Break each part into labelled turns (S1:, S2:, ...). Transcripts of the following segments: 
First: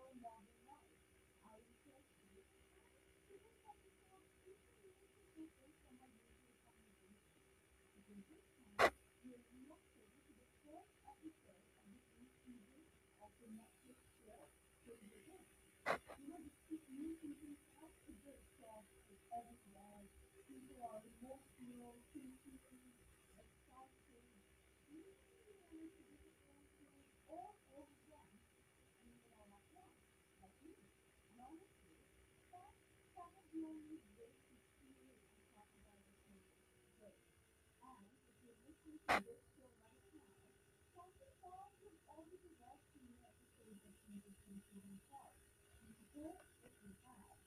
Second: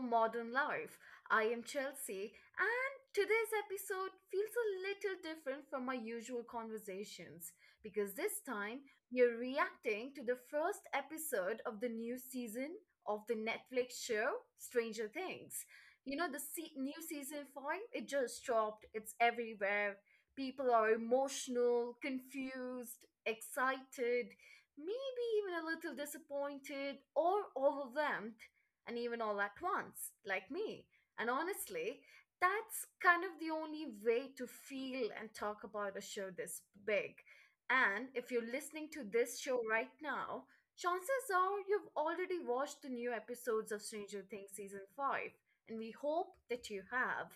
S1: Modern Life. I am Chelsea, and today's episode feels a little different from our usual conversations because this time we are reacting to the first episode of the new season of the Netflix show Stranger Things. New season 5, it just dropped, it's everywhere. People are emotional, confused, excited. Me maybe even a little disappointed or overwhelmed, and even all at once, like me. And honestly, that's kind of the only way to feel and talk about a show this big. And if you're listening to this show right now, chances are you've already watched the new episodes of Stranger Things season 5, and we hope that you have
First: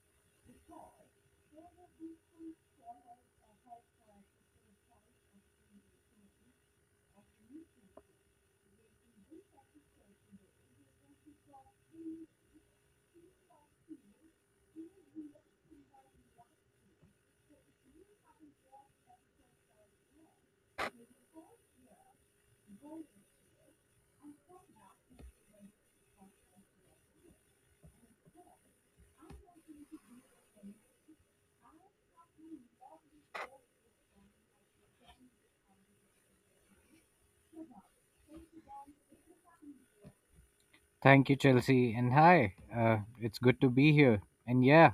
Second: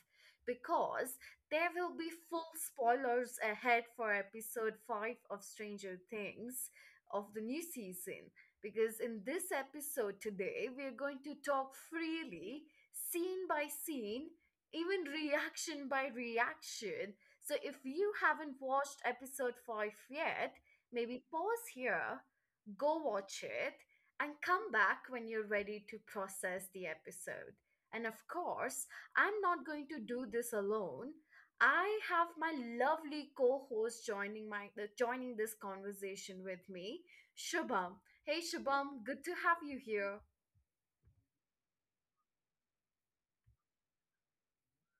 S1: because there will be full spoilers ahead for episode 5 of Stranger Things of the new season, because in this episode today, we're going to talk freely, scene by scene, even reaction by reaction. So if you haven't watched episode 5 yet, maybe pause here, go watch it, and come back when you're ready to process the episode. And of course, I'm not going to do this alone. I have my lovely co-host joining my joining this conversation with me, Shubham. Hey Shubham, good to have you here.
S2: Thank you, Chelsea. And hi, it's good to be here. And yeah,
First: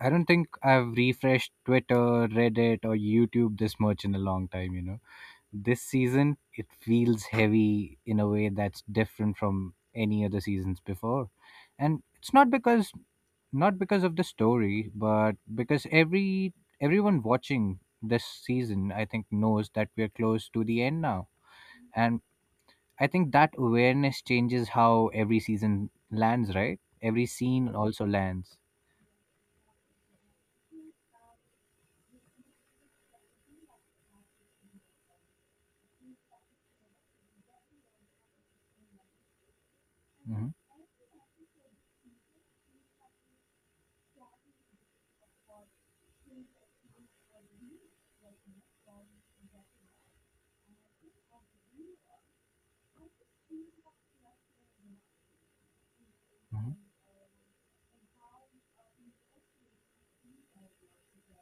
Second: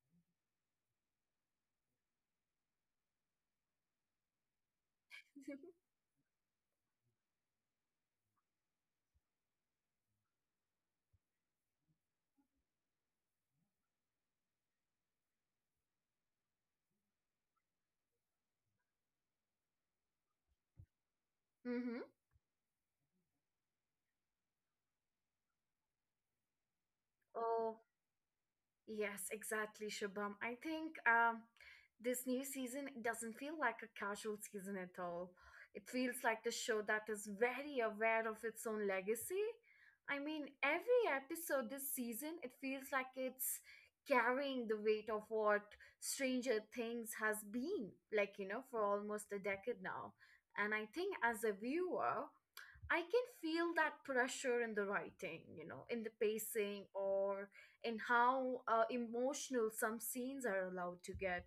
S2: I don't think I've refreshed Twitter, Reddit, or YouTube this much in a long time. This season, it feels heavy in a way that's different from any other seasons before. And it's not because of the story, but because everyone watching this season, I think, knows that we're close to the end now.
S1: Mm-hmm.
S2: And I think that awareness changes how every season lands, right? Every
S1: Oh,
S2: scene also lands.
S1: yes, exactly, Shabam. I think This new season doesn't feel like a casual season at all. It feels like the show that is very aware of its own legacy. I mean,
S2: Hmm.
S1: every episode this season, it feels like it's carrying the weight of what Stranger Things has been, like, you know, for almost a decade now. And I think as a viewer, I can feel that pressure in the writing, you know, in the pacing
S2: Hmm.
S1: or in how emotional some scenes are allowed to get.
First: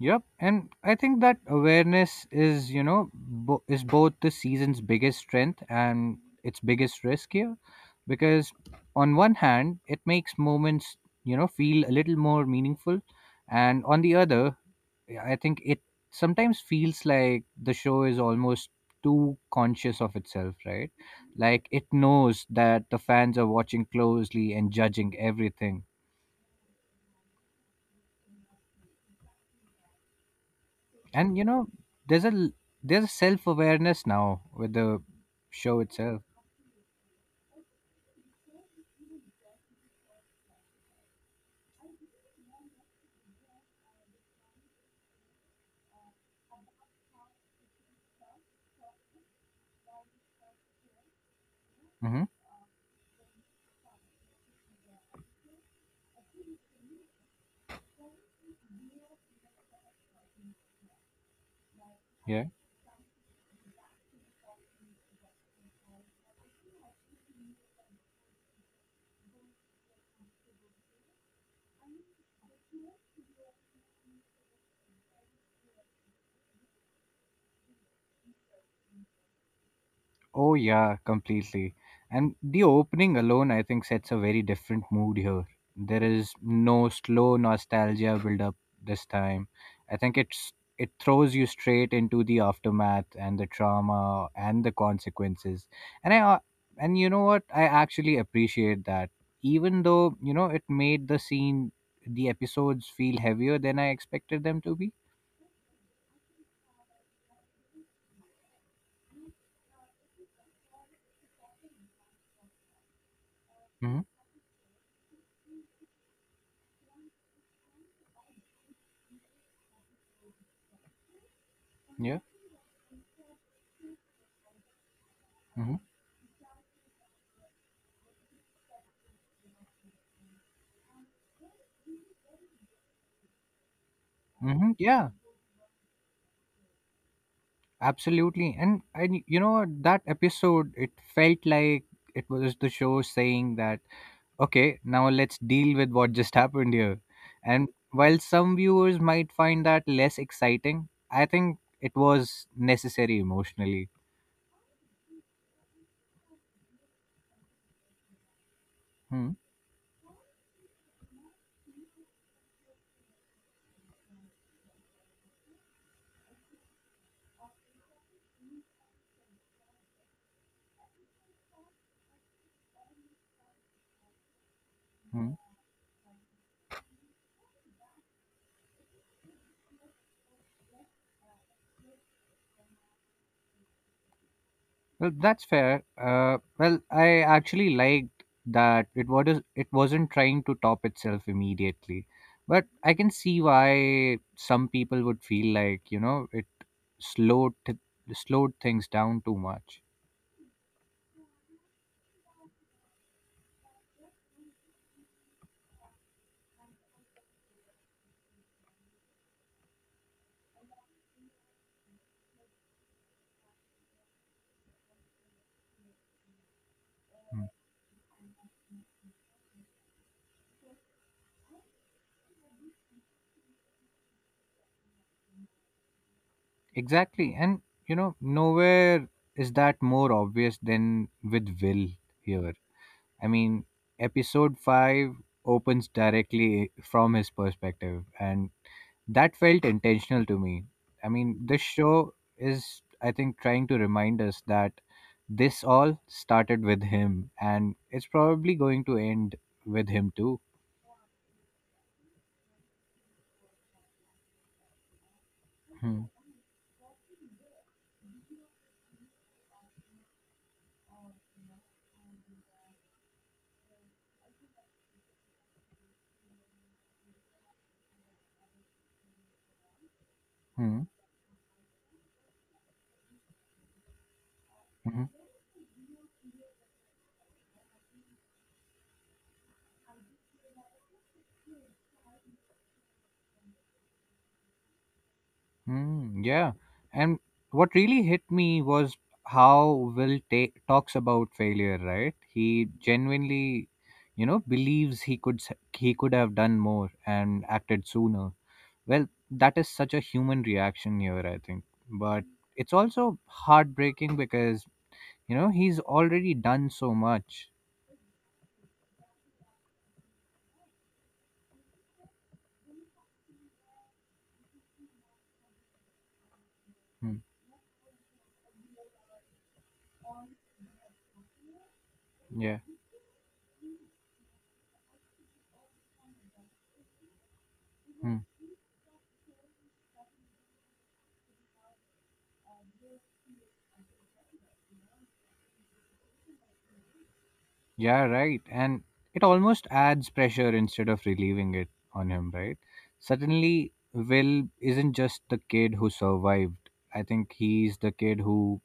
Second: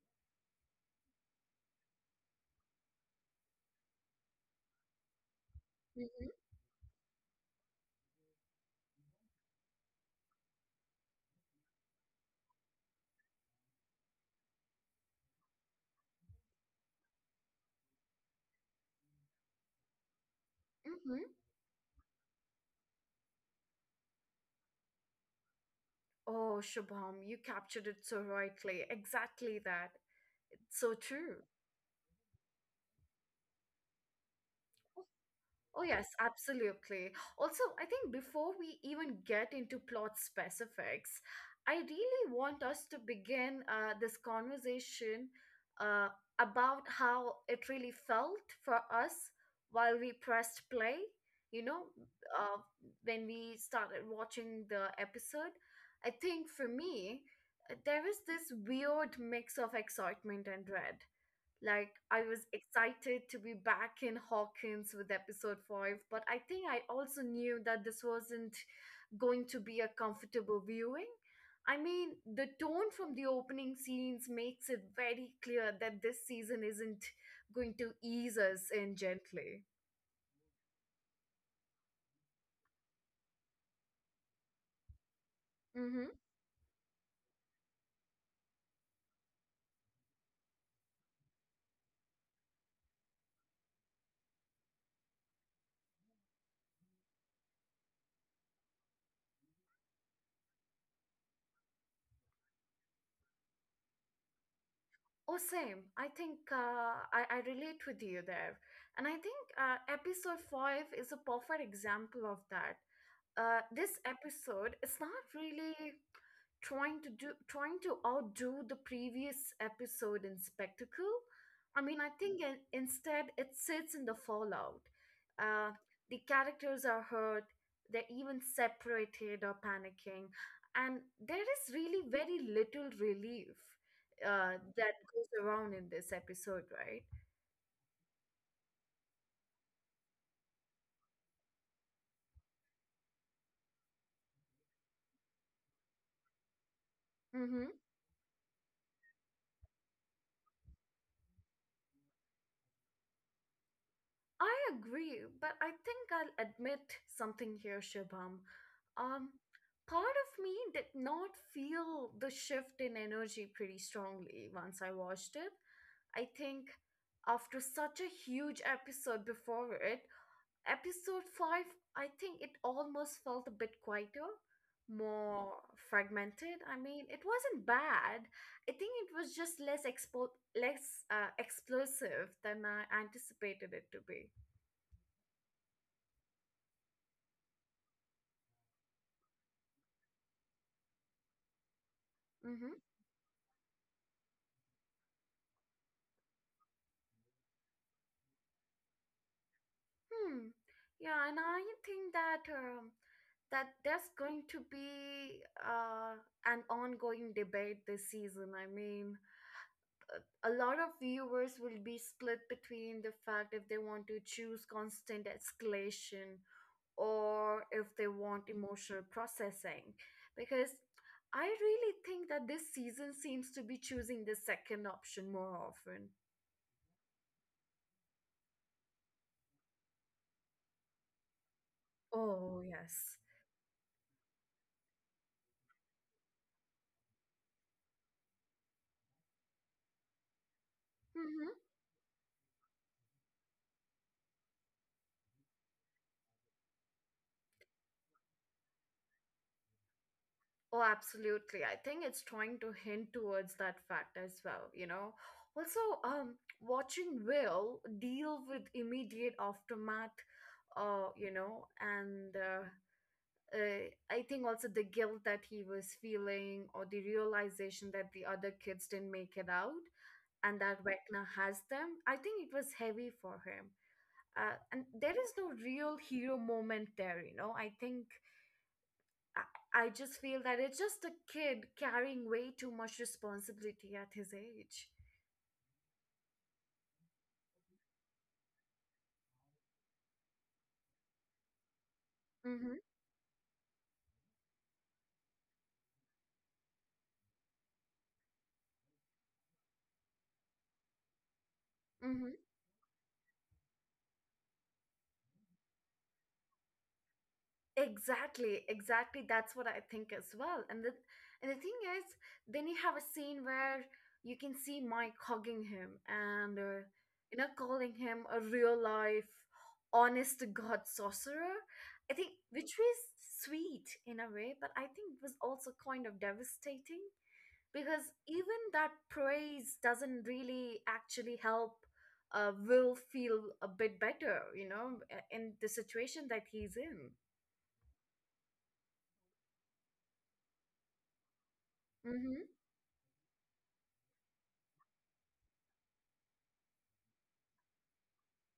S2: Yep, and I think that awareness is, both the season's biggest strength and
S1: hmm
S2: its biggest risk here, because on one hand, it makes moments feel a little more meaningful, and on the other, yeah, I think it sometimes feels like the show is almost too conscious of itself, right?
S1: hmm
S2: Like it knows that the fans are watching closely and judging everything.
S1: Oh, Shubham, you captured it so rightly. Exactly that. It's so true.
S2: And there's there's a self awareness now with the show
S1: Oh, yes,
S2: itself.
S1: absolutely. Also, I think before we even get into plot specifics, I really want us to begin this conversation uh, about how it really felt for us while we pressed play. You know,
S2: Mm-hmm.
S1: uh, when we started watching the episode, I think for me, there was this weird mix of excitement and dread. Like I
S2: Yeah.
S1: was excited to be back in Hawkins with episode 5, but I think I also knew that this wasn't going to be a comfortable viewing. I mean, the tone from the opening scenes makes it very clear that this season isn't going to ease us in gently.
S2: Oh yeah, completely. And the opening alone, I think, sets a very different mood here. There
S1: Mm-hmm.
S2: is no slow nostalgia build up this time. I think it throws you straight into the aftermath and the trauma and the consequences. And I uh, and you know what? I actually appreciate that. Even though, it made the episodes feel heavier than I expected them to be.
S1: Oh, same. I relate with you there. And I think episode 5 is a perfect example of that. This
S2: Mhm.
S1: episode is not really trying to outdo the previous episode in spectacle.
S2: Yeah.
S1: Instead it sits in the fallout. Uh,
S2: Mhm.
S1: the characters are hurt, they're even separated or panicking, and there is really very little relief
S2: Mhm.
S1: that
S2: Yeah.
S1: goes around in this episode, right?
S2: Absolutely. And you know what, that episode, it felt like it was the show saying that okay, now let's deal with what just happened here.
S1: Mm-hmm.
S2: And while some viewers might find that less exciting, I think it was necessary emotionally.
S1: I agree, but I think I'll admit something here, Shubham.
S2: Hmm.
S1: Um, part of me did not feel the shift in energy pretty strongly once I watched it. I think after such a huge episode before it, episode 5, I think it almost felt a bit quieter,
S2: Hmm.
S1: more fragmented. I mean it wasn't bad, I think it was just less explosive than I anticipated it to be.
S2: Well, that's fair. Well, I actually liked that it wasn't trying to top itself immediately. But
S1: mm-hmm.
S2: I can see why some people would feel like, it slowed t- slowed things down too much.
S1: hmm. Yeah, and I think that there's going to be an ongoing debate this season. I mean a lot of viewers will be split between the fact if they want to choose constant escalation
S2: Mm.
S1: or if they want emotional processing, because I really think that this season seems to be choosing the second option more often.
S2: Exactly, and nowhere is that more obvious than with Will here.
S1: Oh, yes.
S2: I mean, episode five opens directly from his perspective, and that felt intentional to me. I mean, this show is, I think, trying to remind us that this all started with him, and it's probably going to end with him too.
S1: Oh, absolutely. I think it's trying to hint towards that fact as well, you know. Also,
S2: Hmm.
S1: watching Will deal with immediate aftermath, you know, and I think also the guilt that he was feeling or the realization that the other kids didn't make it out and
S2: Hmm.
S1: that Vecna has them, I think it was heavy for him. And
S2: Hmm.
S1: there is no real hero moment there, you know. I think I just feel that it's just a kid carrying way too much responsibility at his age.
S2: Mm, yeah. And what really hit me was how Will talks about failure, right? He
S1: Mm-hmm.
S2: genuinely, believes he he could have done more and acted sooner. Well, that is such a human reaction here, I think. But
S1: Mm-hmm.
S2: it's also heartbreaking because, he's already done so much.
S1: Exactly, exactly. That's what I think as well. And the thing is, then you have a scene where you can see Mike hugging him and
S2: Mm,
S1: you know, calling him a real life, honest to God sorcerer. I think
S2: yeah.
S1: which was sweet in a way, but I think was also kind of devastating because
S2: Hmm.
S1: even that praise doesn't really actually help Will feel a bit better, you know, in the situation that he's in.
S2: Yeah, right. And it almost adds pressure instead of relieving it on him,
S1: Mm-hmm.
S2: right? Suddenly, Will isn't just the kid who survived. I think he's the kid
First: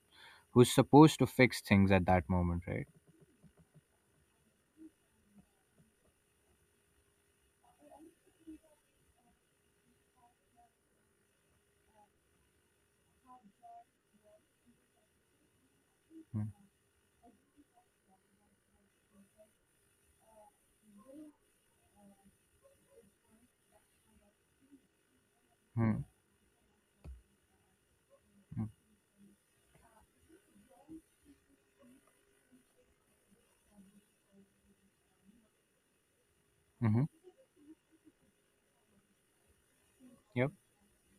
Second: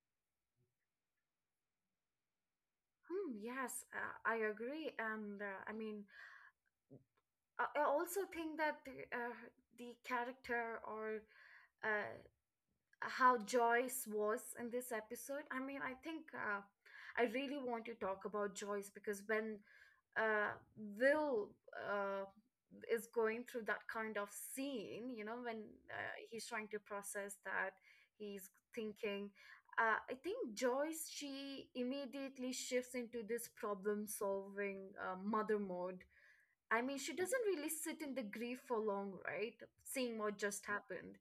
S2: who's supposed to fix things at that moment, right?
S1: Hmm, yes, I agree. And I mean, I also think that uh, the character or uh, how Joyce was in this episode. I mean, I think I really want to talk about Joyce because when uh, Will uh, is going through that kind of scene, you know, when
S2: Mm-hmm.
S1: he's trying to process that, he's thinking. I think Joyce, she immediately shifts into this problem solving mother mode. I mean,
S2: Mm-hmm.
S1: she doesn't really sit in the grief for long, right? Seeing what
S2: Yep.
S1: just happened.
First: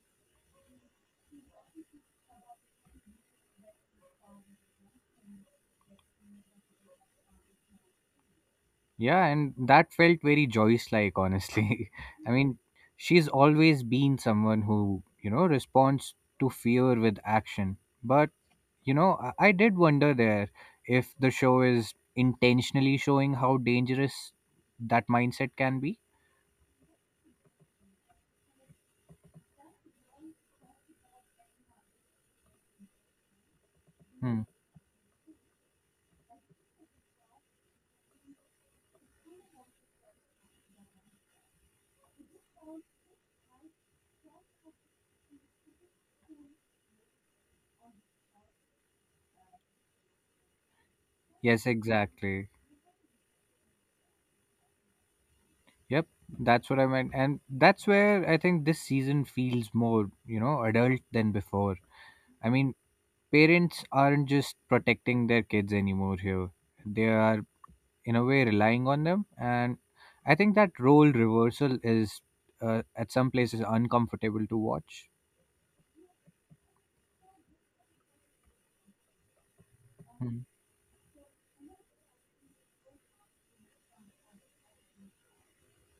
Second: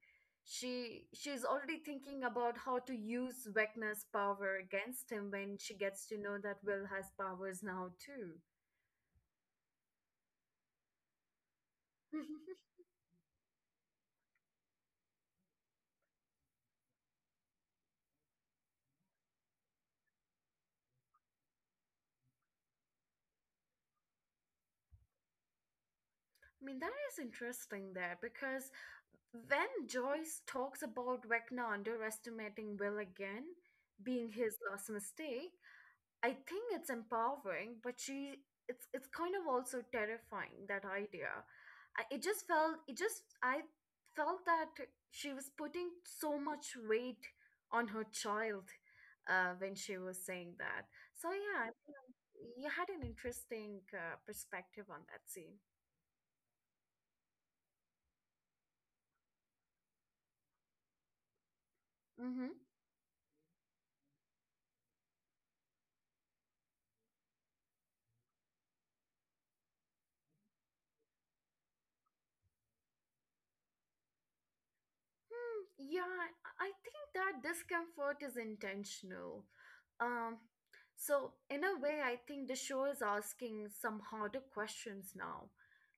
S1: She's already thinking about how to use Vecna's power against him when she gets to know that Will has powers now too.
S2: Yeah, and that felt very Joyce-like, honestly.
S1: I
S2: I mean, she's always been someone who, responds to fear with action, but I did wonder there if the show is intentionally showing how dangerous that mindset can be.
S1: mean, that is interesting there because when Joyce talks about Vecna underestimating Will again being
S2: Hmm.
S1: his last mistake, I think it's empowering, but she it's kind of also terrifying that idea. I, it just felt it just I felt that she was putting so much weight on her child when she was saying that. So
S2: Yes,
S1: yeah, I
S2: exactly.
S1: think you had an interesting perspective on that scene.
S2: Yep, that's what I meant. And that's where I think this season feels more, adult than before. I
S1: Mm-hmm.
S2: mean, parents aren't just protecting their kids anymore here, they are, in a way, relying on them. And I think that role reversal is, at some places, uncomfortable to watch.
S1: Hmm, yeah, I think that discomfort is intentional.
S2: Hmm.
S1: Um, so in a way, I think the show is asking some harder questions now,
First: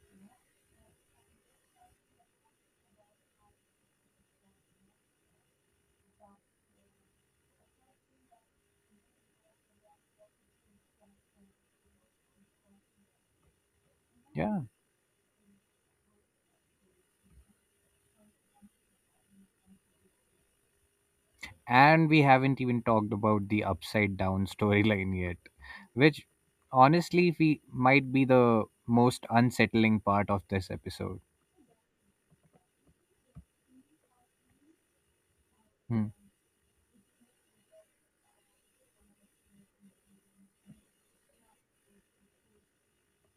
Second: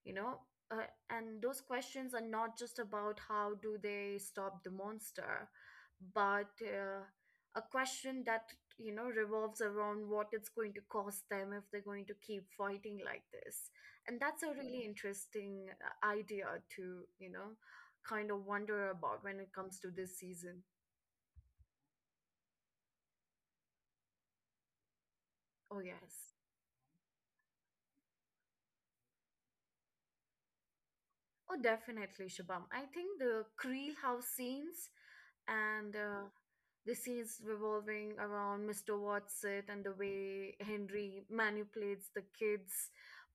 S1: you know, and those questions are not just about how do they stop the monster, but a question that you know revolves around what it's going to cost them if they're going to keep fighting like this, and that's a
S2: Yeah.
S1: really interesting idea to you know kind of wonder about when it comes to this season.
S2: And we haven't even talked about the upside down storyline yet,
S1: Oh,
S2: which
S1: yes.
S2: honestly we might be the most unsettling part of this episode.
S1: Oh, definitely, Shabam. I think the Creel house scenes and
S2: Hmm.
S1: the scenes revolving around Mr. Watson and the way Henry manipulates the kids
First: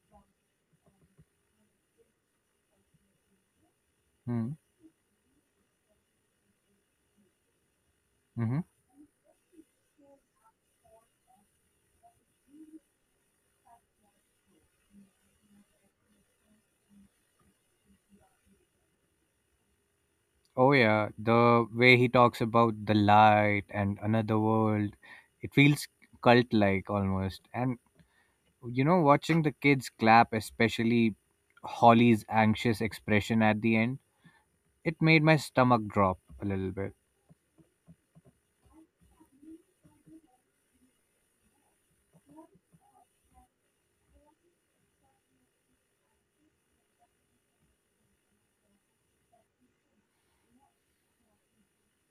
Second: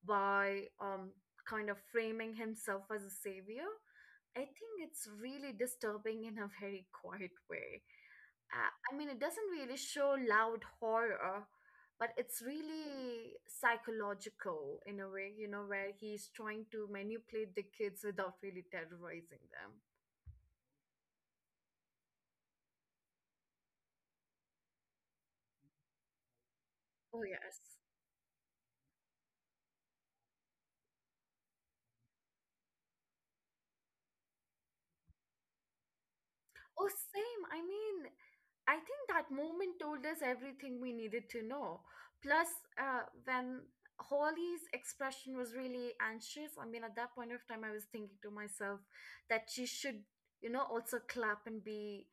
S1: by kind of framing himself as a savior. I
S2: Hmm.
S1: think it's really disturbing in a very quiet way.
S2: Hmm.
S1: Uh, I mean, it doesn't really show loud horror, but it's really psychological in a way, you know, where he's trying to manipulate the kids without really terrorizing them.
S2: Oh yeah, the way he talks about the light and another world, it feels cult-like
S1: Oh,
S2: almost.
S1: yes.
S2: And watching the kids clap, especially Holly's anxious expression at the end, it made my stomach drop a little
S1: Oh,
S2: bit.
S1: same. I mean, I think that moment told us everything we needed to know. Plus, when Holly's expression was really anxious, I mean, at that point of time, I was thinking to myself that she should, you know, also clap and be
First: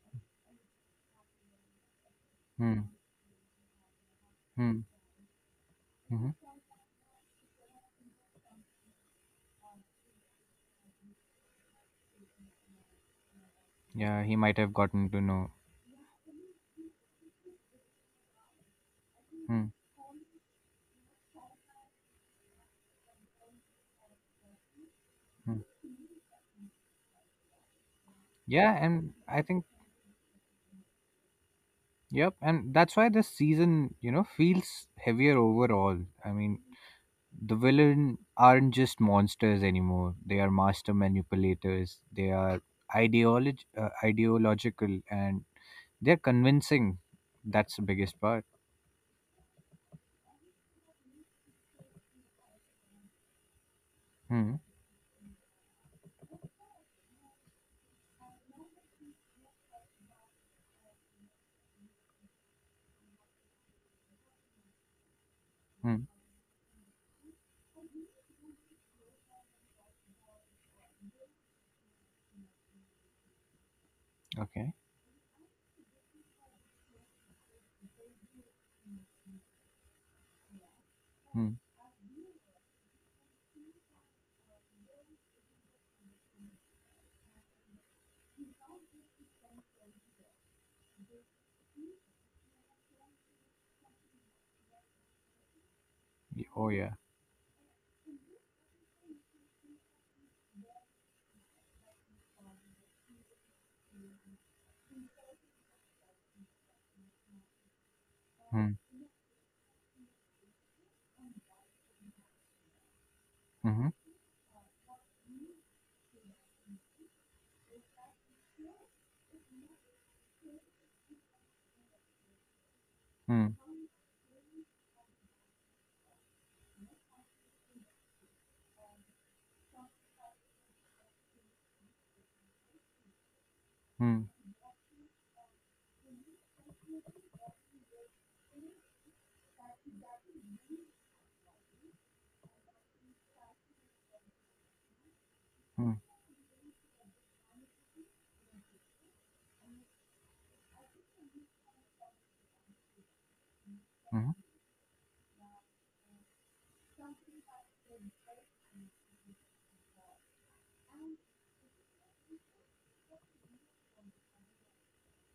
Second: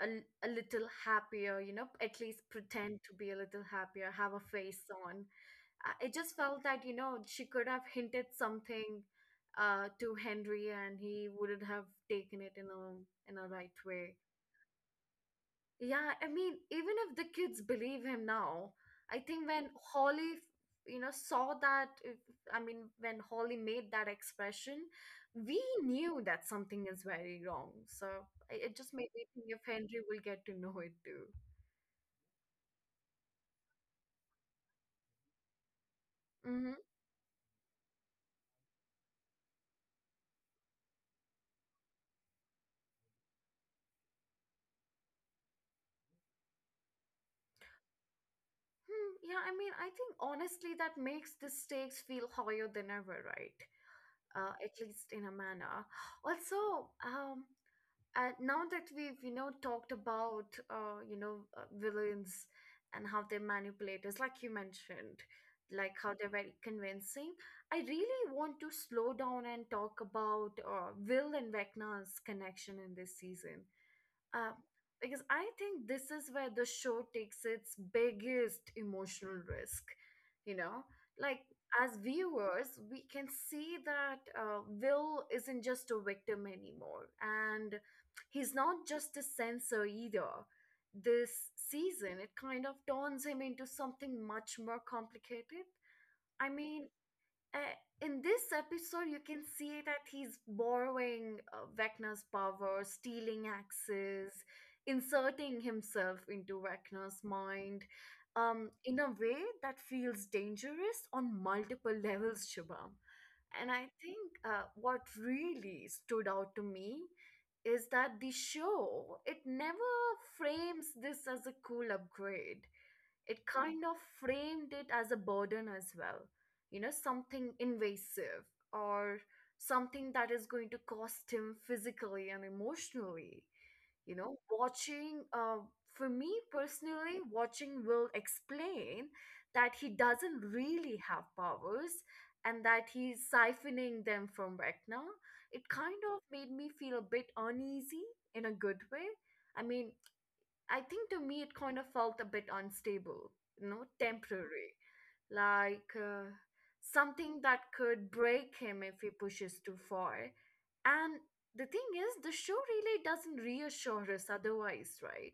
S1: a little happier, you know, at least
S2: Hmm.
S1: pretend to be a little happier, have a
S2: Hmm.
S1: face on. It
S2: Hmm.
S1: just felt that, you know, she could have hinted something to Henry and he wouldn't have taken it in a right way.
S2: Yeah, he might have gotten to know.
S1: Yeah, I mean, even if the kids believe him now, I think
S2: Hmm.
S1: when Holly, you know, saw that, I mean, when Holly made that expression,
S2: Hmm.
S1: we knew that something is very wrong. So
S2: Yeah,
S1: it just made
S2: and
S1: me
S2: I
S1: think if
S2: think,
S1: Henry will get to know it too.
S2: yep, and that's why this season, feels heavier overall. I mean,
S1: Mm-hmm.
S2: the villain aren't just monsters anymore. They are master manipulators. They are ideological, and they're convincing. That's the biggest part.
S1: Hmm, yeah, I mean, I think honestly that makes the stakes feel higher than ever, right?
S2: Hmm.
S1: At least in a manner. Also, now that we've you know talked about villains and how they're manipulators like you mentioned, like
S2: Hmm.
S1: how they're very convincing, I really want to slow down and talk about Will and Vecna's connection in this season, uh,
S2: Okay.
S1: because I think this is where the show takes its biggest emotional risk. You know, like
S2: Hmm.
S1: as viewers, we can see that Will isn't just a victim anymore, and he's not just a censor either. This season, it kind of turns him into something much more complicated. I
S2: Oh
S1: mean,
S2: yeah.
S1: uh, in this episode, you can see that he's borrowing Vecna's power, stealing axes, inserting himself into Vecna's mind
S2: Hmm.
S1: in a way that feels dangerous on multiple levels, Shubham. And I
S2: Mm-hmm.
S1: think what really stood out to me is that the show, it never frames this as a cool upgrade, it
S2: Hmm.
S1: kind of framed it as a burden as well. You know, something invasive or something that is going to cost him physically and emotionally. You
S2: Hmm.
S1: know, watching, for me personally, watching Will explain that he doesn't really have powers and that he's siphoning them from Vecna, it
S2: Hmm.
S1: kind of made me feel a bit uneasy in a good way. I mean, I think to me it kind of felt a bit unstable, you know,
S2: Hmm.
S1: temporary, like something that could break him if he pushes too far. And the thing is, the show really doesn't reassure us otherwise, right?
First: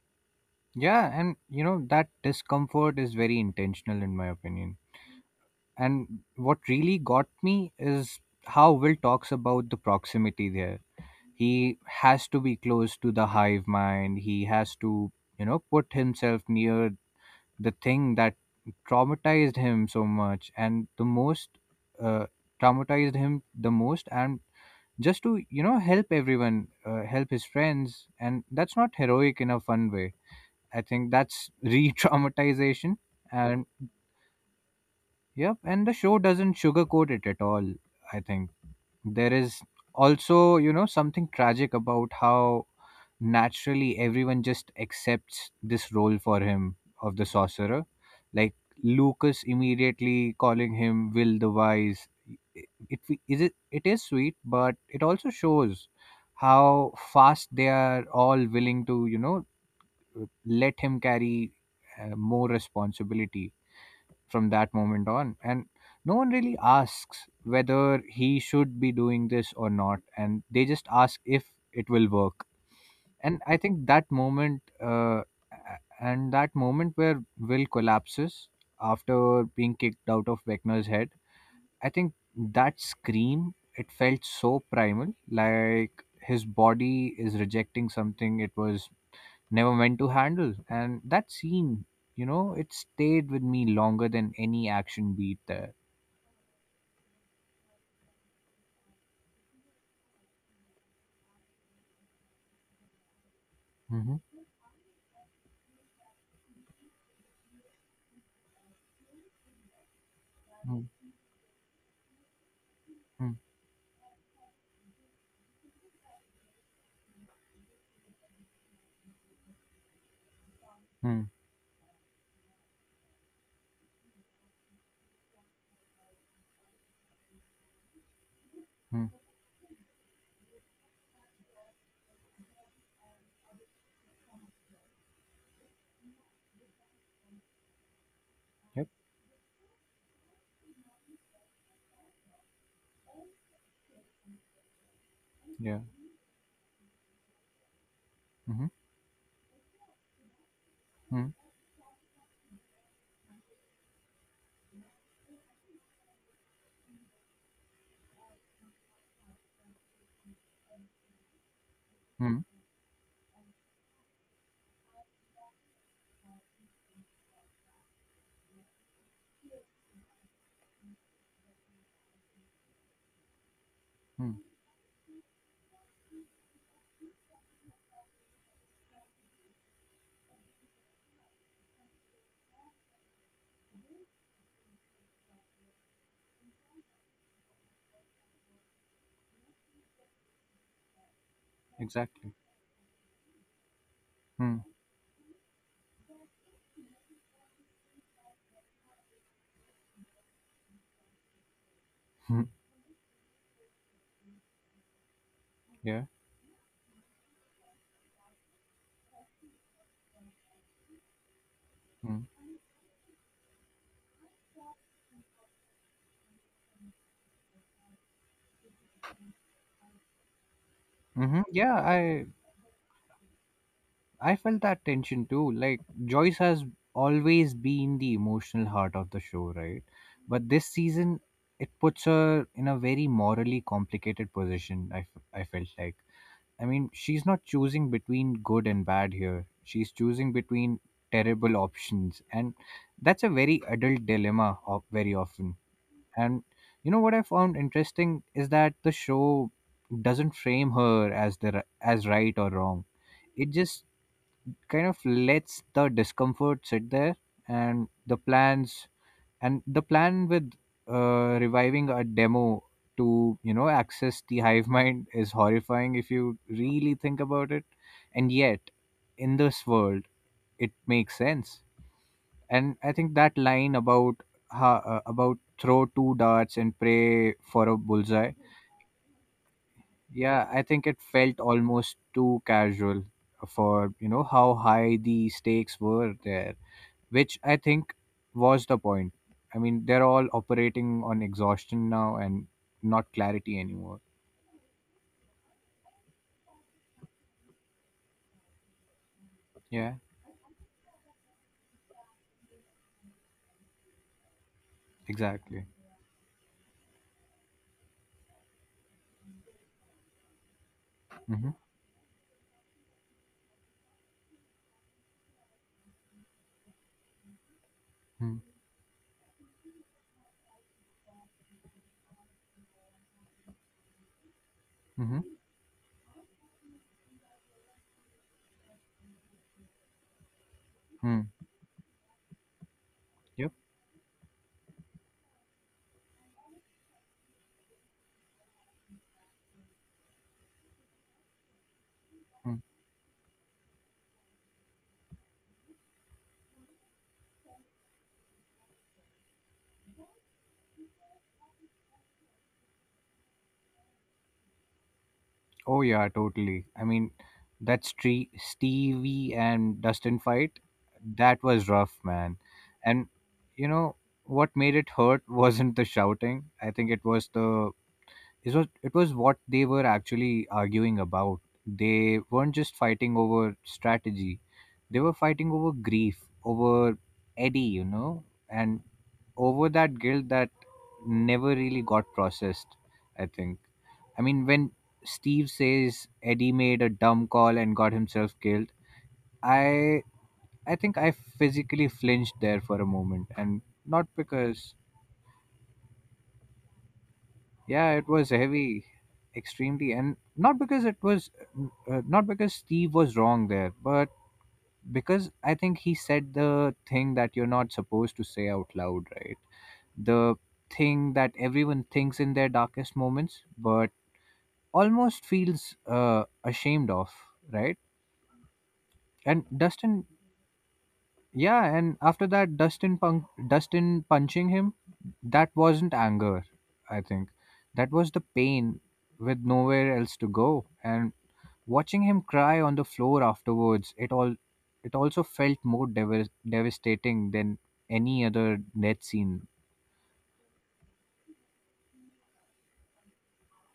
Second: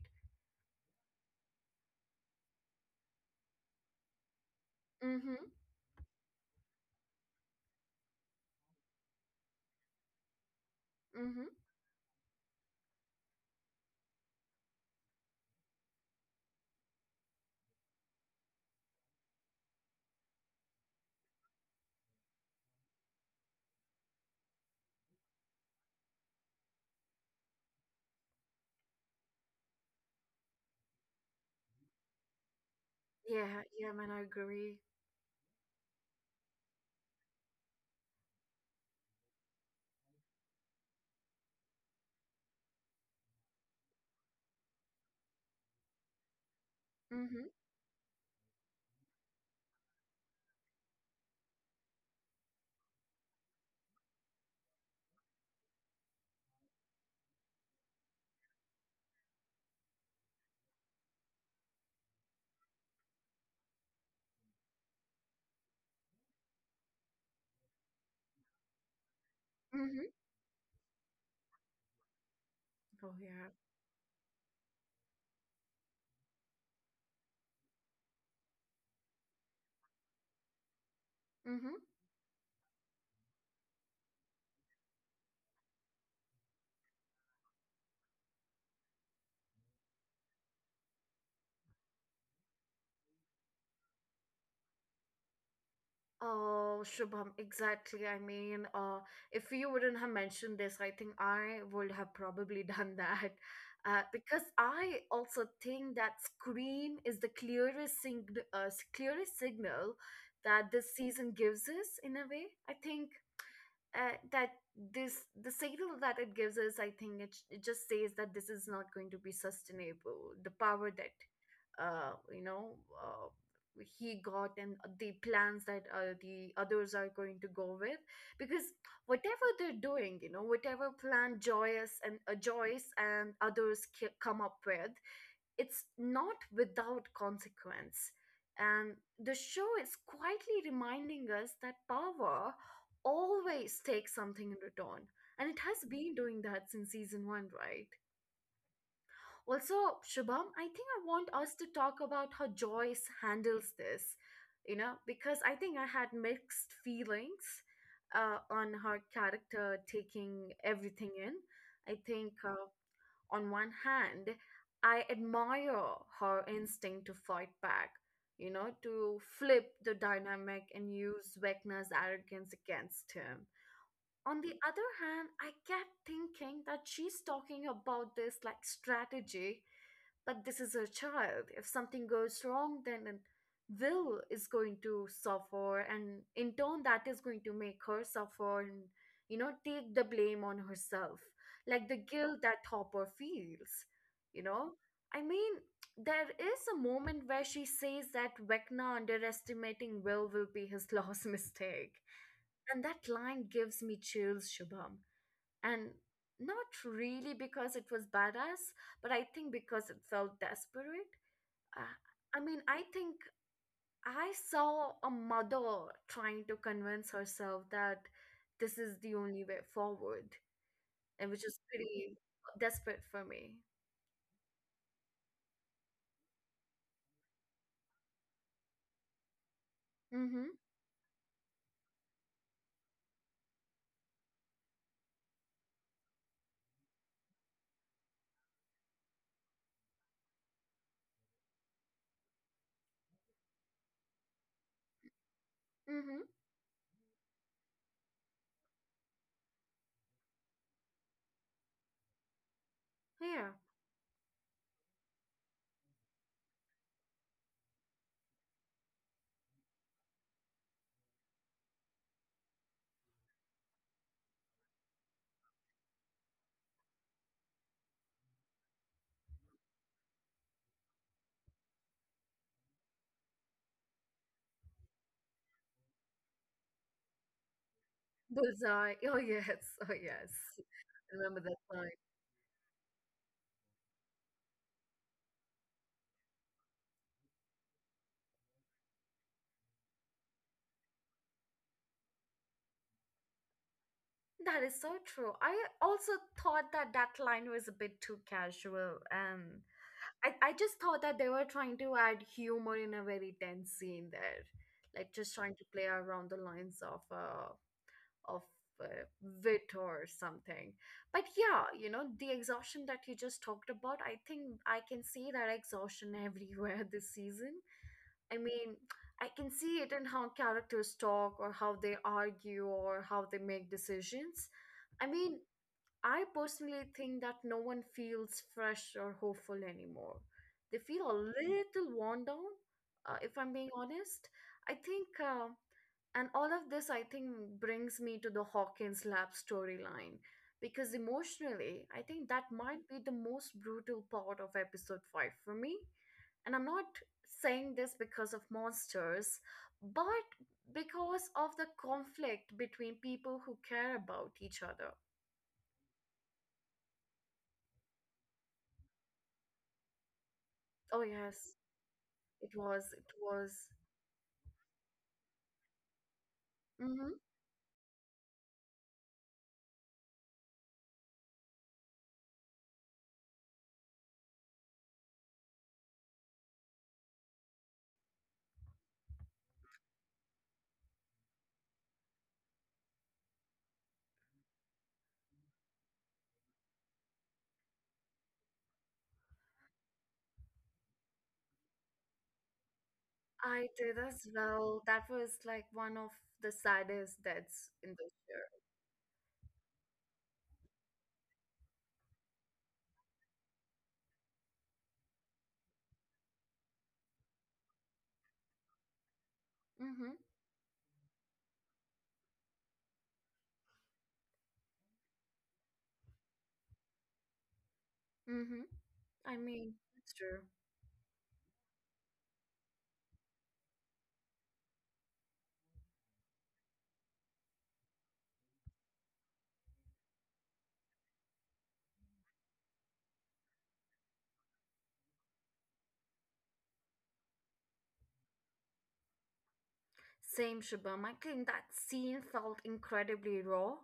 S2: Yeah, and that discomfort is very intentional, in my opinion.
S1: Mm-hmm.
S2: And what really got me is how Will talks about the proximity there.
S1: Mm-hmm.
S2: He has to be close to the hive mind. He has to, put himself near the thing that traumatized him so much and the most uh, traumatized him the most, and just to help everyone, help his friends. And that's not heroic in a fun way. I think that's re-traumatization.
S1: Yeah,
S2: And
S1: yeah, man, I agree.
S2: yep, and the show doesn't sugarcoat it at all, I think. There is also, something tragic about how naturally everyone just accepts this role for him, of the
S1: Mm-hmm.
S2: sorcerer. Like Lucas immediately calling him Will the Wise. It, it is sweet, but it also shows how fast they are all willing to, let him carry, more responsibility from that moment on, and no one really asks whether he should be doing this or not.
S1: Mm-hmm.
S2: And they just ask if it will work.
S1: Oh
S2: And
S1: yeah.
S2: I think that moment a- and that moment where Will collapses after being kicked out of Vecna's head,
S1: Mm-hmm.
S2: I think that scream, it felt so primal, like his body is rejecting something it was never meant to handle. And that scene, it stayed with me longer than any action beat there.
S1: Oh, Shubham, exactly. I mean, if you wouldn't have mentioned this, I think I would have probably done that.
S2: Mm-hmm.
S1: Because I also think that Scream is the clearest, clearest signal that
S2: Mm.
S1: this season gives us in a way. I think
S2: Hmm.
S1: that this the signal that it gives us, I think it just says that this is not going to be sustainable, the power that
S2: Mm.
S1: uh, you know uh, he got, and the plans that the others are going to go with, because
S2: Mm.
S1: whatever they're doing, you know, whatever plan joyous and Joyce and others come up with, it's not without consequence.
S2: Yep.
S1: And the show is quietly reminding us that power always take something in return. And it has
S2: Yeah.
S1: been doing that since season one, right?
S2: Mm-hmm.
S1: Also, Shubham, I think I want
S2: Mm.
S1: us to talk about how Joyce handles this, you know, because I think I had mixed feelings on her character taking everything in. I think,
S2: Mm.
S1: on one hand, I admire her instinct to fight back, you know, to flip the dynamic and use Vecna's arrogance against him.
S2: Mm.
S1: On the other hand, I kept thinking that she's talking about this like strategy, but this is her child. If something goes wrong, then Will is going to suffer, and in turn, that is going to make her suffer and, you know, take the blame on herself. Like the
S2: Exactly.
S1: guilt that Hopper feels, you
S2: Mm.
S1: know? I mean, there is a moment where she says that Vecna underestimating will be his last mistake,
S2: Hmm.
S1: and that line gives me chills, Shubham. And
S2: Yeah.
S1: not really because it was badass, but I think because it felt desperate. Uh,
S2: Mm.
S1: I mean, I think I saw a mother trying to convince herself that this is the only way forward, and
S2: Mm-hmm.
S1: which is
S2: Yeah.
S1: pretty
S2: I
S1: desperate for me.
S2: I felt that tension too. Like Joyce has always been the emotional heart of the show, right?
S1: Mm-hmm.
S2: But this season, it puts her in a very morally complicated position. I felt like, I mean, she's not choosing between good and bad here. She's choosing between terrible options. And that's a very adult dilemma of, very often.
S1: Mm-hmm.
S2: And you know what I found interesting is that the show doesn't frame her as right or wrong.
S1: Yeah.
S2: It just kind of lets the discomfort sit there, and the plans, and the plan with, reviving a demo to, access the hive mind, is horrifying if you really think about it. And yet, in this world, it makes sense. And I think that line about about throw two darts and pray for a bullseye,
S1: Bullseye. Oh yes. Oh yes.
S2: yeah, I think it
S1: I remember
S2: felt
S1: that.
S2: almost too casual for, how high the stakes were there, which I think was the point. I mean, they're all operating on exhaustion now, and not clarity anymore.
S1: That is so true. I also thought that that line was a bit too casual, and
S2: Yeah,
S1: I just thought that they were trying to add humor in a very tense scene there, like just trying to
S2: exactly.
S1: play around the lines of of uh, wit or something. But
S2: Mm-hmm.
S1: yeah, you know, the exhaustion that you just talked about, I think I can see that exhaustion everywhere this season. I
S2: Mm-hmm.
S1: mean, I can see it in how characters talk or how they argue or how they make decisions. I
S2: Mm-hmm.
S1: mean, I personally think that no one feels fresh or hopeful anymore. They feel a
S2: Mm.
S1: little worn down, if I'm
S2: Yep.
S1: being honest. I think, and all of this, I think, brings me to the Hawkins Lab storyline, because emotionally, I think that
S2: Mm.
S1: might be the most brutal part of episode 5 for me. And I'm not saying this because of monsters, but because of the conflict between people who care about each other.
S2: Oh, yeah, totally. I mean, that Stevie and Dustin fight,
S1: Oh, yes.
S2: that was rough, man.
S1: It was, it
S2: And,
S1: was.
S2: you know, what made it hurt wasn't the shouting. I think it
S1: Hmm.
S2: was what they were actually arguing about. They weren't just fighting over strategy. They were fighting over grief, over Eddie, and over that guilt that never really got processed, I think. I mean, when Steve says Eddie made a dumb call and got himself killed, I I think I physically flinched there for a moment, and
S1: I did
S2: not
S1: as
S2: because,
S1: well. That was like one of the saddest deaths in
S2: yeah, it
S1: this
S2: was
S1: year.
S2: heavy, extremely, and not because Steve was wrong there, but because I think he said the thing that you're not supposed to say out loud, right?
S1: Mm-hmm.
S2: The thing that everyone thinks in their darkest moments, but almost feels ashamed of, right?
S1: Mm-hmm. I
S2: And
S1: mean,
S2: Dustin,
S1: it's true.
S2: yeah, and after that, Dustin punk, Dustin punching him, that wasn't anger, I think. That was the pain with nowhere else to go, and watching him cry on the floor afterwards, it also felt more devastating than any other death scene.
S1: Same, Shubham. I think that scene felt incredibly raw,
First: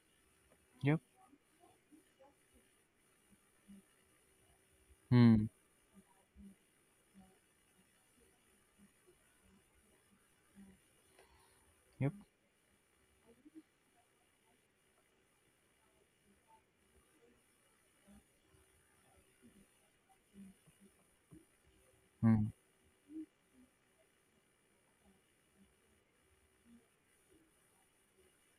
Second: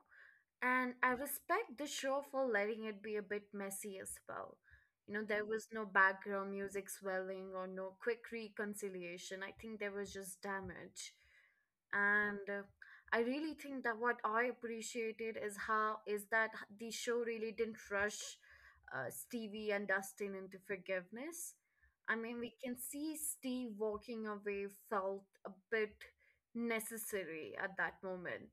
S1: and
S2: Yep.
S1: I respect the show for letting it be a bit messy as well. You know, there
S2: Hmm.
S1: was no background music swelling or no quick reconciliation. I think there was just damage.
S2: Yep.
S1: And I really think that what I appreciated is how is that h- the show really didn't rush Stevie and Dustin into forgiveness. I mean,
S2: Hmm.
S1: we can see Steve walking away felt a bit necessary at that moment,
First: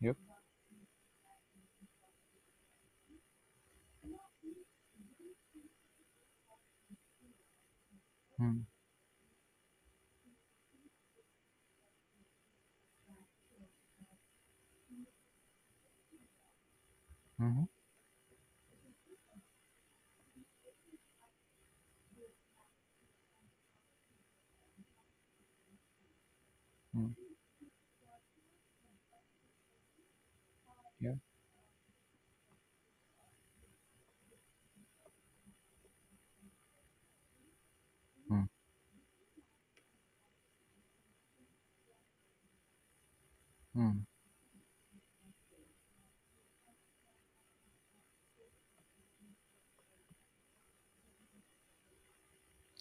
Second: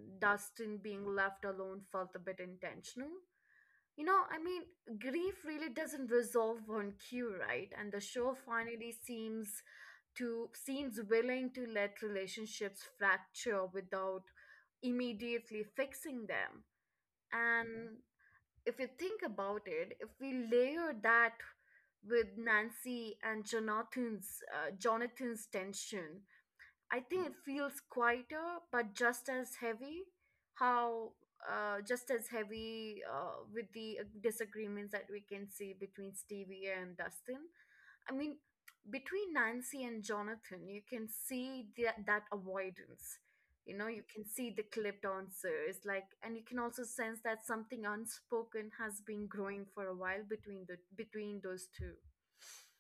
S2: Yep.
S1: Dustin being left alone felt a bit intentional. You know, I mean, grief really doesn't resolve on cue, right? And the show
S2: Hmm.
S1: finally seems willing to let relationships fracture without immediately fixing them.
S2: Mm-hmm.
S1: And if you think about it, if we layer that with Nancy and Jonathan's Jonathan's tension, I
S2: Hmm.
S1: think it feels quieter, but just as heavy. How
S2: Yep.
S1: Just as heavy with the disagreements that we can see between Stevie and Dustin. I mean,
S2: Hmm.
S1: between Nancy and Jonathan, you can see that that avoidance. You know, you
S2: Hmm.
S1: can see the clipped answers, like, and you can also sense that something unspoken has been growing for a while between the between those two.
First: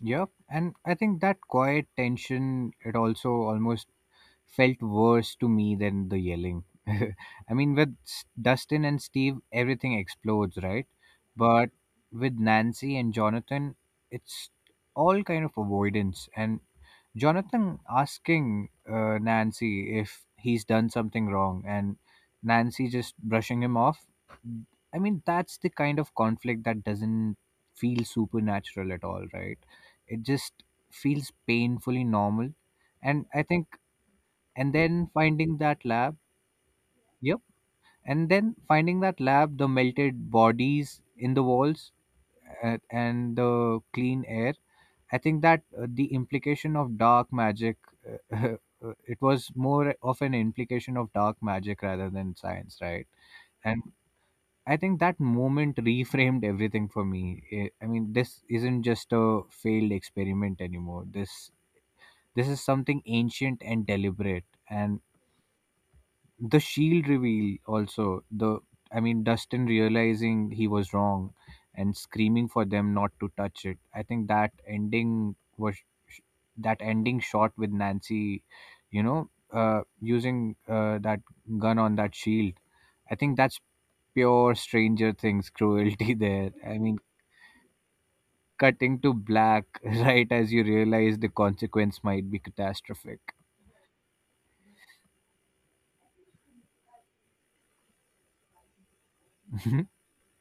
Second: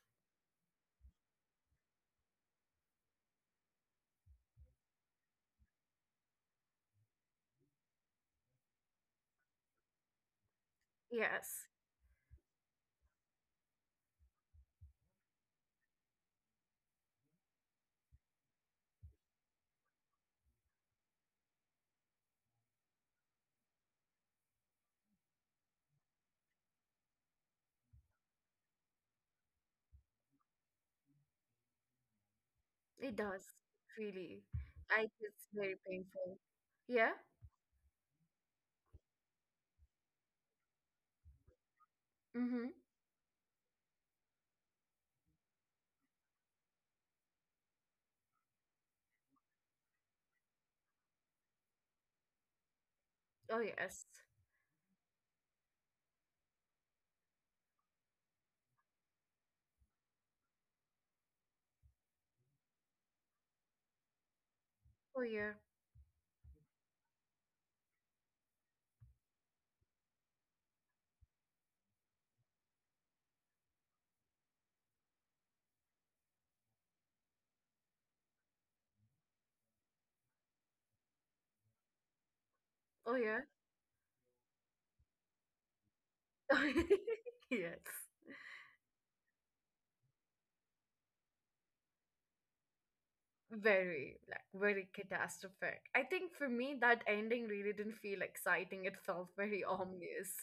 S2: Yep. And I think that quiet tension, it also almost felt worse to me than the yelling. I mean, with Dustin and Steve, everything explodes, right?
S1: Yes.
S2: But with Nancy and Jonathan, it's all kind of avoidance, and Jonathan asking, Nancy if he's done something wrong, and Nancy just brushing him off. I mean, that's the kind of conflict that doesn't feel supernatural at all, right? It just feels painfully normal.
S1: It
S2: And
S1: does,
S2: I think,
S1: really.
S2: and
S1: I,
S2: then
S1: it's
S2: finding
S1: very
S2: that lab,
S1: painful. Yeah?
S2: yep, and then finding that lab, the melted bodies in the walls,
S1: Mm-hmm.
S2: and the clean air, I think that, the implication of dark magic, uh, it was more of an implication of dark magic rather than science, right?
S1: Oh
S2: And
S1: yes.
S2: I think that moment reframed everything for me. I mean, this isn't just a failed experiment anymore. This is something ancient and deliberate, and
S1: Oh yeah.
S2: the shield reveal, also the I mean, Dustin realizing he was wrong and screaming for them not to touch it, I think that ending was, that ending shot with Nancy, you know, using that gun on that shield.
S1: Oh
S2: I think
S1: yeah.
S2: that's pure Stranger Things cruelty there. I mean,
S1: Yes.
S2: cutting to black right as you realize the consequence might be catastrophic.
S1: Very, like very catastrophic. I think for me that ending really didn't feel exciting. It felt very ominous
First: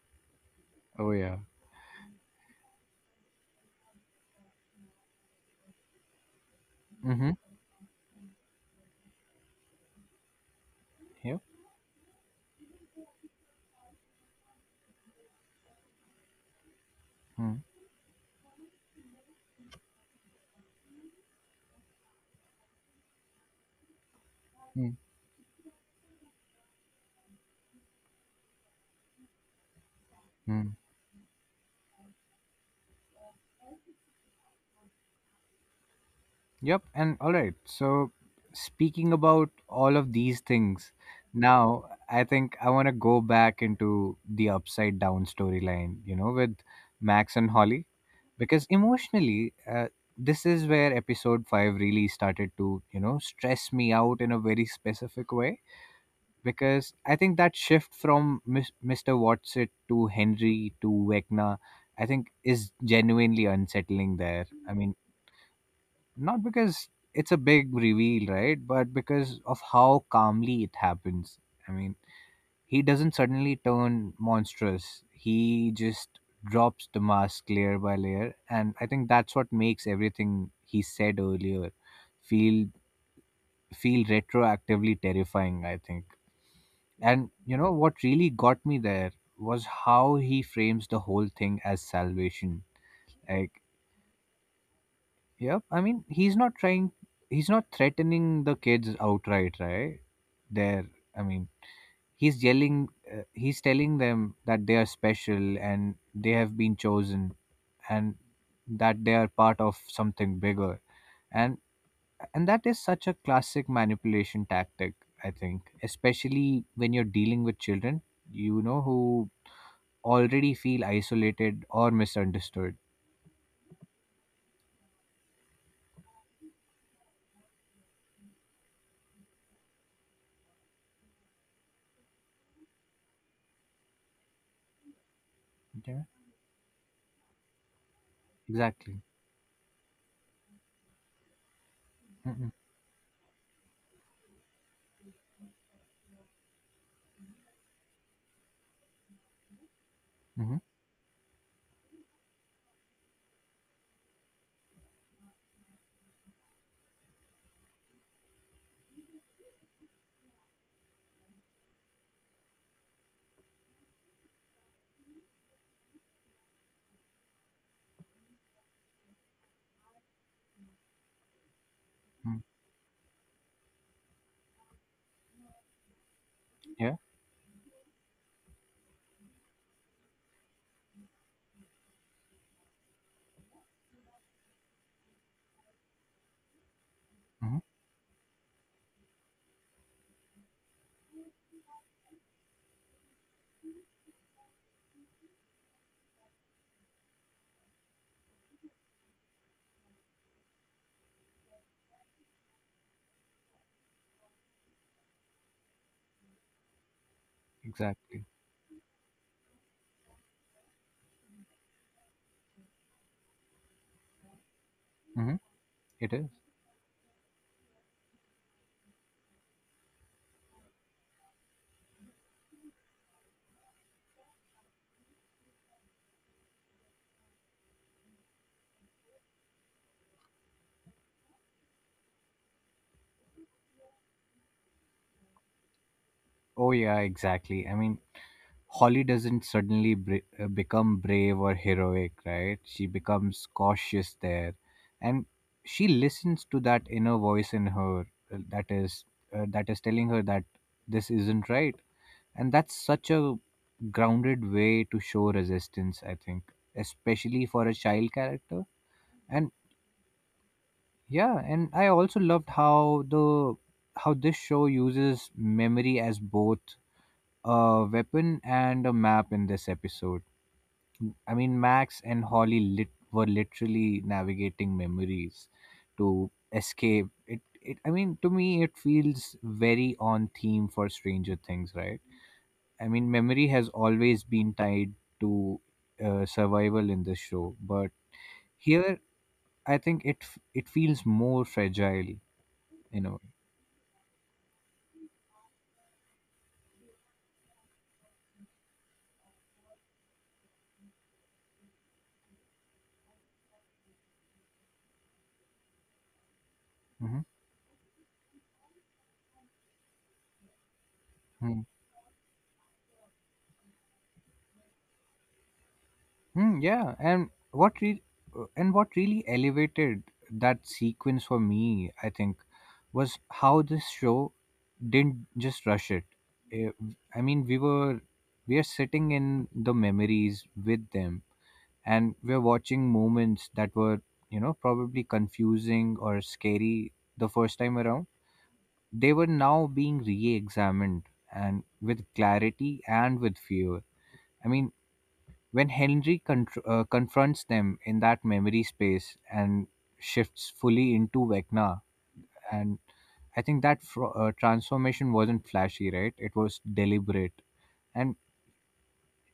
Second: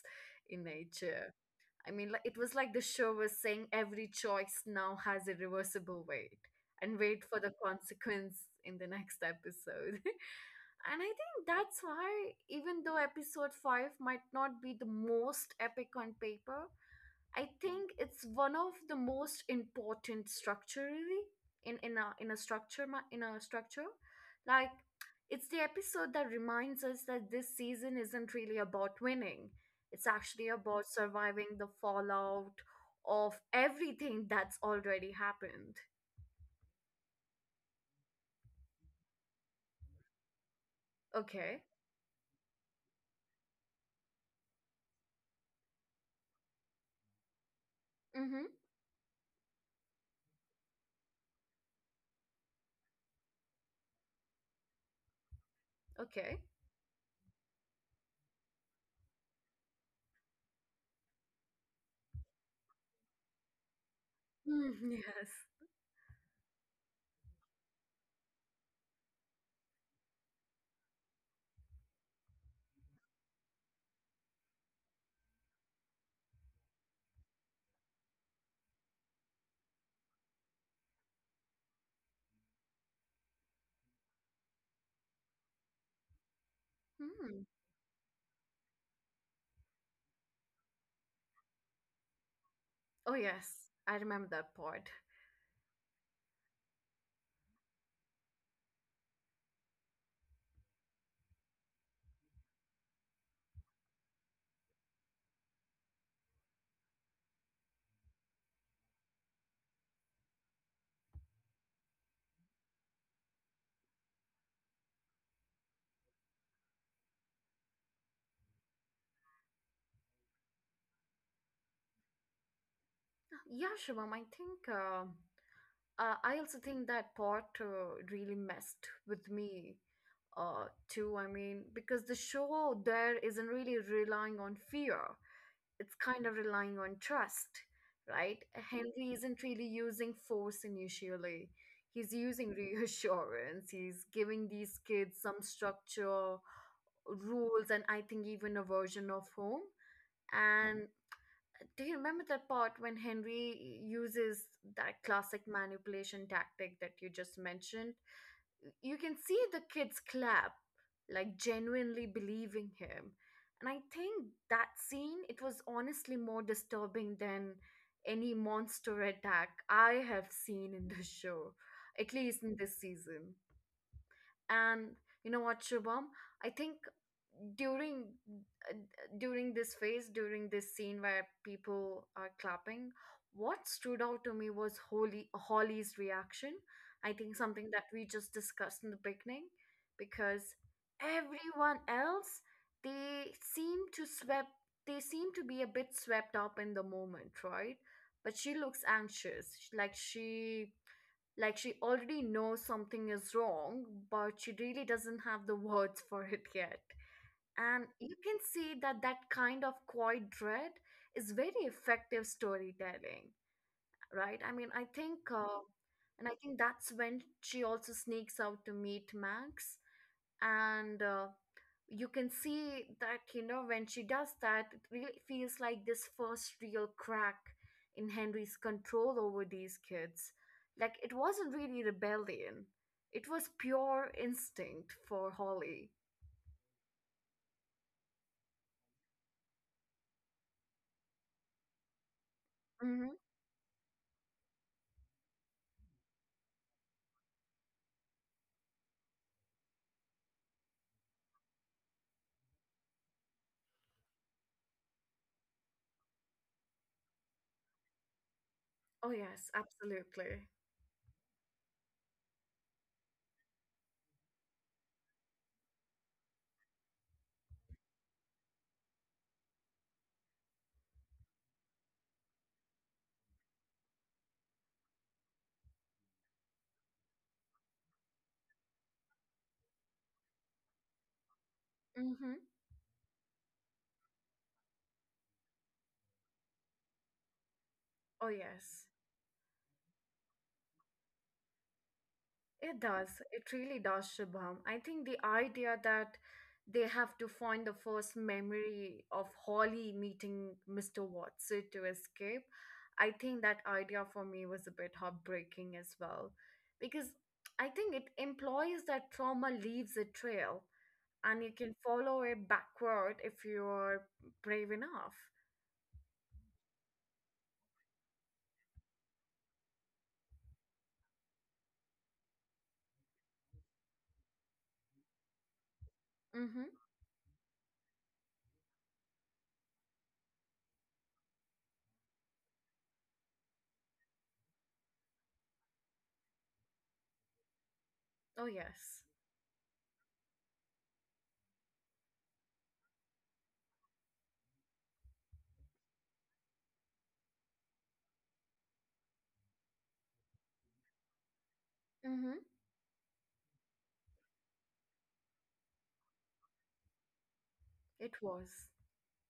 S1: in
S2: Oh
S1: nature.
S2: yeah.
S1: I mean, like it was like the show was saying every choice now has a reversible weight and wait
S2: Mm-hmm.
S1: for the consequence in the next episode. And I think
S2: Yeah.
S1: that's why, even though episode 5 might not be the most epic on paper, I
S2: Mm-hmm.
S1: think it's one of the most important structurally, in a structure. Like
S2: Mm-hmm.
S1: it's the episode that reminds us that this season isn't really about winning. It's actually about surviving the fallout of everything that's already happened.
S2: Yep, and all right. So, speaking about all of these things,
S1: Okay.
S2: now I think I want to go back into the upside down storyline, you know, with Max and Holly,
S1: Mm-hmm.
S2: because emotionally, this is where episode 5 really started to, you know, stress me out in a very specific way.
S1: Okay.
S2: Because I think that shift from Mr. Watson to Henry to Vecna, I think, is genuinely unsettling there. I mean,
S1: Mm,
S2: not because it's a big reveal, right? But because of how calmly it happens. I mean, he doesn't suddenly turn monstrous. He just drops the mask layer by layer, and I think that's what makes everything he said earlier feel feel retroactively terrifying, I think. And
S1: yes.
S2: you know what really got me there was how he frames the whole thing as salvation.
S1: Oh
S2: Like.
S1: yes, I remember that part.
S2: Yep. I mean, he's not trying. He's not threatening the kids outright, right? They're. I mean, he's yelling. He's telling them that they are special and they have been chosen and that they are part of something bigger. And that is such a classic manipulation tactic, I think, especially when you're dealing with children, you know, who already feel isolated or misunderstood.
S1: Yeah, Shivam, I think I also think that part really messed with me too. I mean, because the show there isn't really relying on fear; it's
S2: Yeah.
S1: kind of relying on trust, right?
S2: Exactly.
S1: Henry isn't really using force initially. He's
S2: Mm-mm.
S1: using reassurance. He's giving these kids some structure, rules, and I think even a version of home. Mm.
S2: Mm-hmm.
S1: And do you remember that part when Henry uses that classic manipulation tactic that you just mentioned? You can see the kids clap, like genuinely believing him. And I think that scene, it was honestly more disturbing than any monster attack I have seen in the show, at
S2: Mm-hmm.
S1: least in this season. And you know what, Shubham? I think
S2: Yeah.
S1: during uh, during this phase, during this scene where people are clapping, what stood out to me was Holly's reaction. I think
S2: Mm-hmm.
S1: something that we just discussed in the beginning, because everyone else, they seem to swept they seem to be a bit swept up in the moment, right? But she looks anxious, like she already knows something is wrong, but she really doesn't have the words for it yet. And you
S2: Exactly.
S1: can see that that kind of quiet dread is very effective storytelling, right? I mean, I think,
S2: Mhm. It is.
S1: and I think that's when she also sneaks out to meet Max. And you can see that, you know, when she does that, it really feels like this first real crack in Henry's control over these kids. Like it wasn't really rebellion, it was pure instinct for Holly.
S2: Oh, yeah, exactly. I mean, Holly doesn't suddenly become brave or heroic, right? She
S1: Mm-hmm.
S2: becomes cautious there. And she listens to that inner voice in her, uh, that is that is telling her that this isn't right. And that's such a grounded way to show resistance, I think, especially for a child character.
S1: Oh yes,
S2: And
S1: absolutely.
S2: yeah, and I also loved how this show uses memory as both a weapon and a map in this episode. I mean, Max and Holly, were literally navigating memories to escape. I mean, to me, it feels very on theme for Stranger Things, right?
S1: Mm-hmm.
S2: I mean, memory has always been tied to, survival in this show, but
S1: Oh yes.
S2: here I think it feels more fragile
S1: It
S2: in
S1: does.
S2: a
S1: It really does, Shubham. I think the idea that they have to find the first memory of Holly meeting Mr. Watson to escape, I think that idea for me was a bit heartbreaking as well. Because
S2: way.
S1: I think it implies that trauma leaves a trail and you
S2: Hmm.
S1: can follow it backward if you are brave enough.
S2: Hmm, yeah, and and what really elevated that sequence for me, I think, was how this show didn't just rush it.
S1: Mm-hmm.
S2: Eh, I mean, we are sitting in the memories with them, and we're watching moments that were, you know, probably confusing or scary the first time around.
S1: Oh, yes.
S2: They were now being re-examined, and with clarity and with fear. I mean, when Henry confronts them in that memory space and shifts fully into Vecna,
S1: Mm-hmm.
S2: and I think that transformation wasn't flashy, right? It was deliberate. And
S1: It was.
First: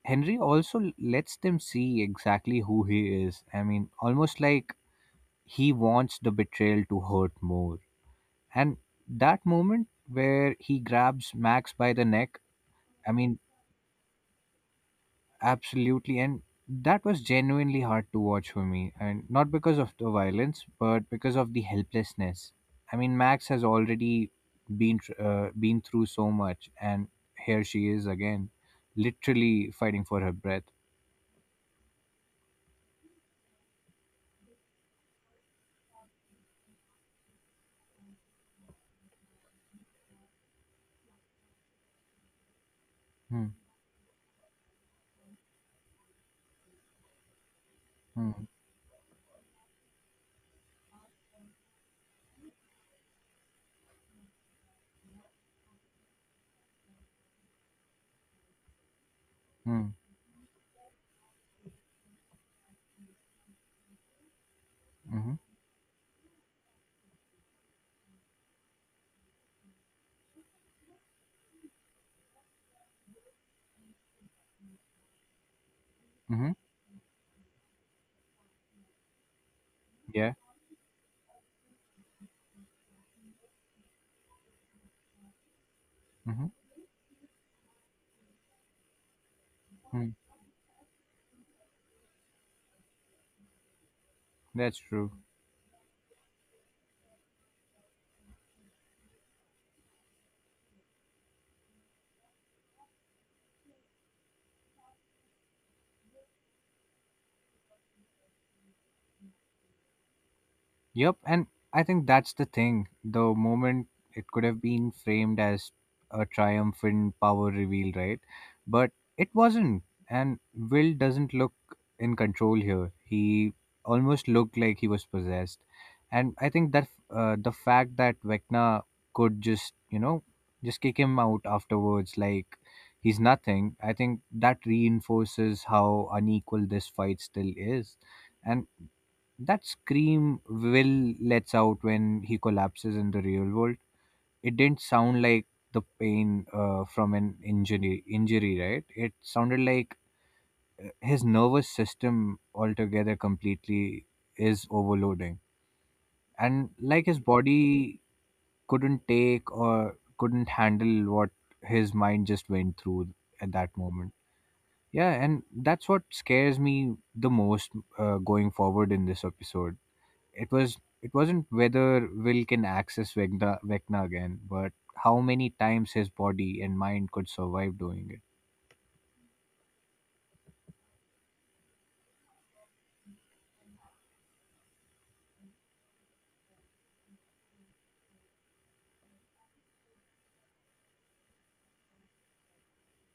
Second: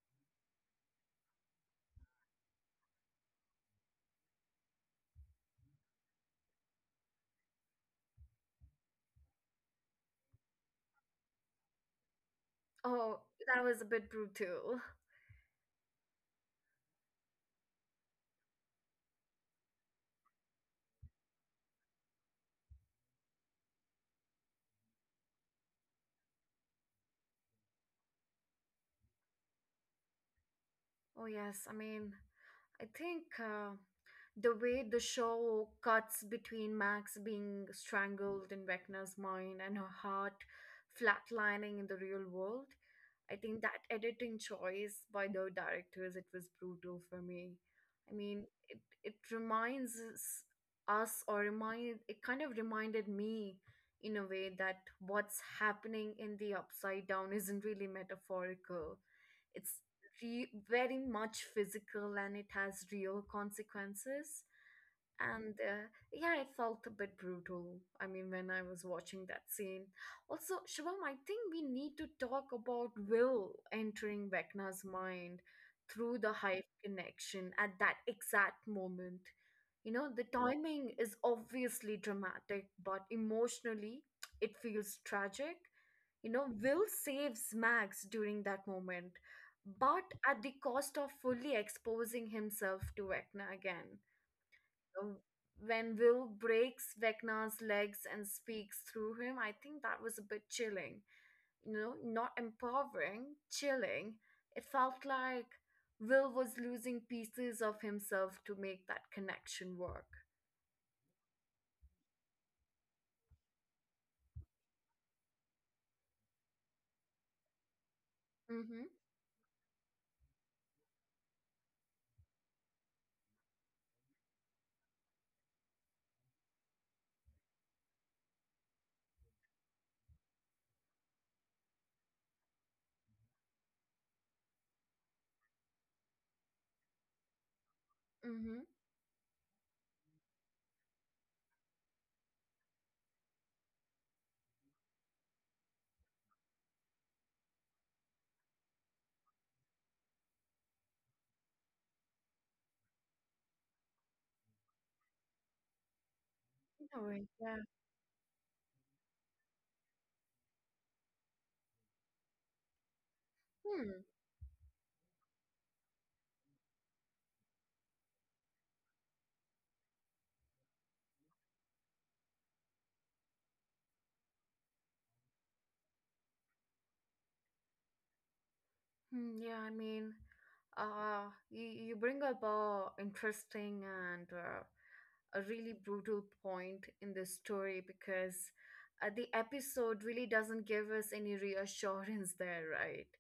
S2: Henry also lets them see exactly who he is. I mean, almost like he wants the betrayal to hurt more. And that moment where he grabs Max by the neck, I
S1: Oh,
S2: mean.
S1: that was a bit brutal.
S2: Absolutely. And that was genuinely hard to watch for me. And not because of the violence, but because of the helplessness. I mean, Max has already been through so much. And here she is again, literally fighting for her breath.
S1: Oh, yes. I mean, I think the way the show cuts between Max being strangled in Vecna's mind and her heart flatlining in the real world, I
S2: Hmm.
S1: think that editing choice by the directors, it was brutal for me. I
S2: Hmm.
S1: mean, it reminds us, us or remind it kind of reminded me in a way that what's happening in the upside down isn't really metaphorical. It's
S2: Hmm.
S1: very much physical and it has real consequences.
S2: Mm-hmm.
S1: And yeah, it felt a bit brutal. I mean, when I was watching that scene, also Shivam, I think we need to talk about Will entering Vecna's mind through the
S2: Mm-hmm.
S1: hive connection at that exact moment. You know, the
S2: Yeah.
S1: timing is obviously dramatic, but emotionally it feels tragic. You know,
S2: Mm-hmm.
S1: Will saves Max during that moment, but
S2: Mm.
S1: at the cost of fully exposing himself to Vecna again.
S2: That's true.
S1: When Will breaks Vecna's legs and speaks through him, I think that was a bit chilling. You know, not empowering, chilling. It felt like Will was losing pieces of himself to make that connection work.
S2: Yep, and I think that's the thing. The moment, it could have been framed as a triumphant power reveal, right?
S1: Mm-hmm.
S2: But it wasn't. And Will doesn't look in control here. He almost looked like he was possessed. And I think that, the fact that Vecna could just, you know, just kick him out afterwards, like he's nothing, I think that reinforces how unequal this fight still is.
S1: Mm-hmm.
S2: And that scream Will lets out when he collapses in the real world, it didn't sound like the pain from an injury, right? It sounded like, his nervous system altogether completely is overloading. And
S1: No
S2: like his
S1: way. Yeah.
S2: body couldn't take, or couldn't handle, what his mind just went through at that
S1: Hmm.
S2: moment. Yeah, and that's what scares me the most, going forward in this episode. it was it wasn't whether Will can access Vecna again, but how many times his body and mind could survive doing it.
S1: Hmm, yeah. I mean, uh, you bring up a interesting and a really brutal point in this story because the episode really doesn't give us any reassurance there, right?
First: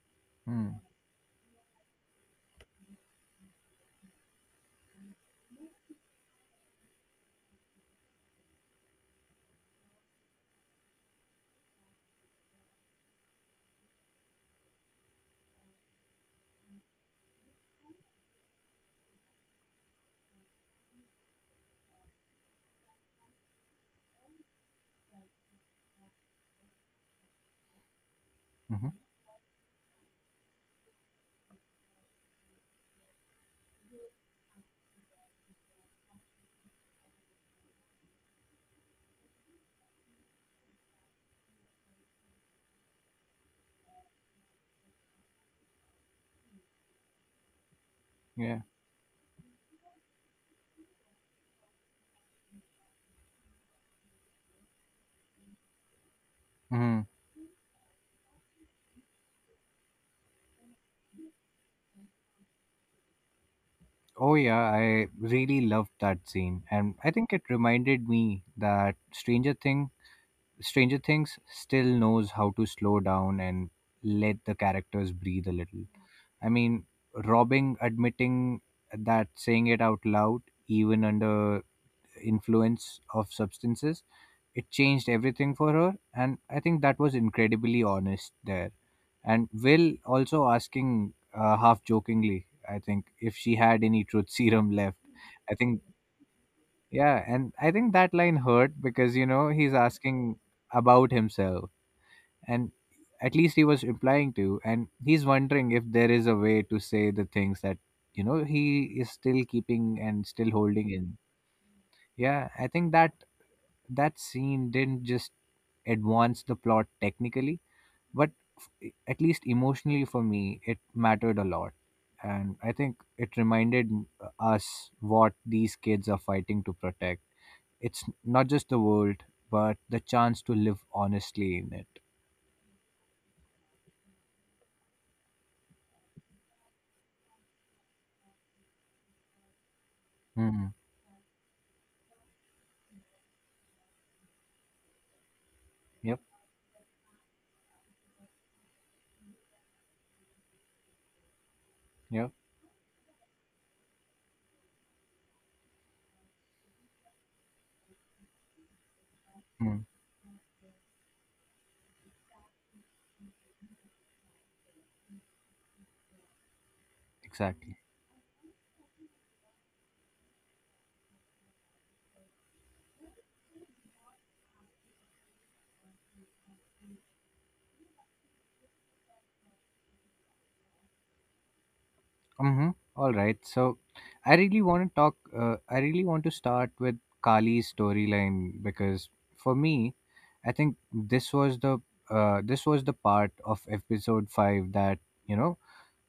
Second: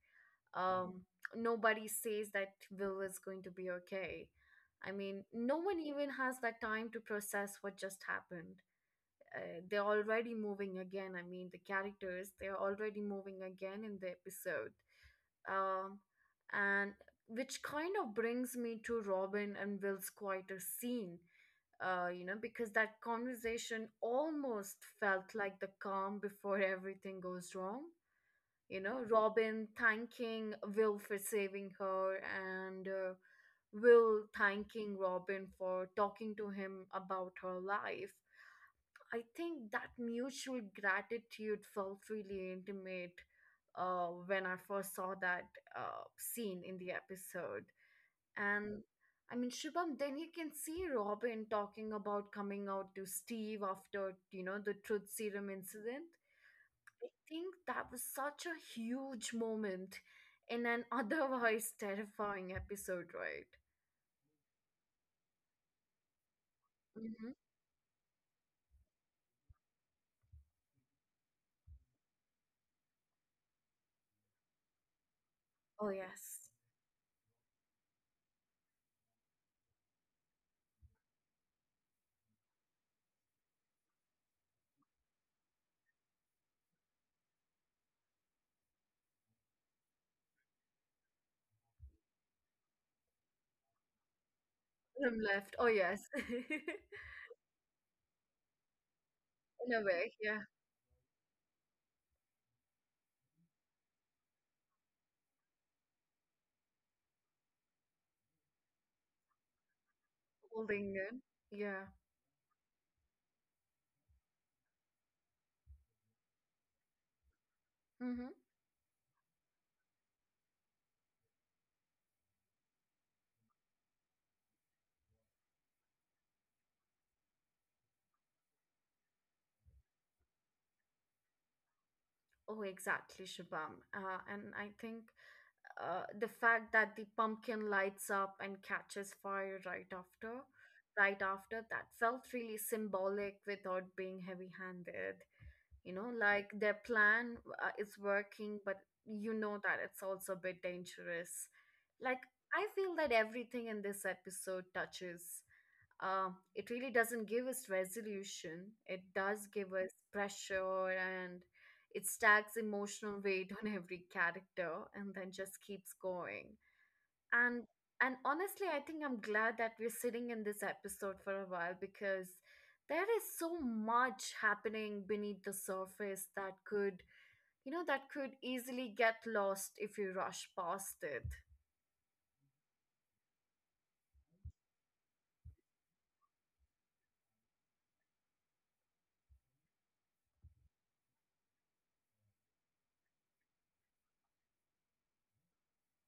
S1: Mhm.
S2: Hmm.
S1: Nobody says that Will is going to be okay. I mean, no one even has that time to process what just happened. They're already moving again. I mean, the characters, they're already moving again in the episode. Um, and Which kind of brings me to Robin and Will's quieter scene, you know, because that conversation almost felt like the calm before everything goes wrong. You
S2: Hmm.
S1: know, Robin thanking Will for saving her, and Will thanking Robin for talking to him about her life. I think that mutual gratitude felt really intimate when I first saw that scene in the episode.
S2: Yeah.
S1: And I mean, Shubham, then you can see Robin talking about coming out to Steve after, you know, the truth serum incident.
S2: Hmm.
S1: I think that was such a huge moment in an otherwise terrifying episode, right?
S2: Oh yeah, I really loved that scene, and I think
S1: Hmm.
S2: it reminded me that Stranger Things still knows how to slow down and let the characters breathe a little.
S1: Oh,
S2: I
S1: yes.
S2: mean, robbing admitting, that saying it out loud, even under influence of substances, it changed everything for her, and I think that was incredibly honest there. And Will also asking, half jokingly, I think, if she had any truth serum left.
S1: Him left.
S2: I
S1: Oh,
S2: think,
S1: yes.
S2: yeah, and I think that line hurt because, you know,
S1: In
S2: he's
S1: a way, yeah.
S2: asking about himself. And at least he was implying to, and he's wondering if there is a way to say the things that, you know, he is still keeping and still holding
S1: Holding
S2: in.
S1: in. Yeah.
S2: Yeah, I think that that scene didn't just advance the plot technically,
S1: Mm-hmm.
S2: but, e, at least emotionally for me, it mattered a lot. And I think it reminded, us what these kids are fighting to protect. It's not just the world, but the chance to live honestly in it.
S1: Oh, exactly, Shubham. And I think the fact that the pumpkin lights up and catches fire right after
S2: Mm.
S1: right after that felt really symbolic without being heavy-handed, you know,
S2: Yep,
S1: like their plan is working, but you know that it's also a bit dangerous. like
S2: yep,
S1: I feel that everything in this episode touches uh, it really doesn't give us resolution. It does give
S2: mm.
S1: us pressure, and it stacks emotional weight on every character and then just keeps going. And
S2: Exactly.
S1: and honestly, I think I'm glad that we're sitting in this episode for a while because there is so much happening beneath the surface that could, you know, that could easily get lost if you rush past it.
S2: Mm-hmm. All right. So, I really want to talk. I really want to start with Kali's storyline, because for me, I think this was the part of episode five that, you know,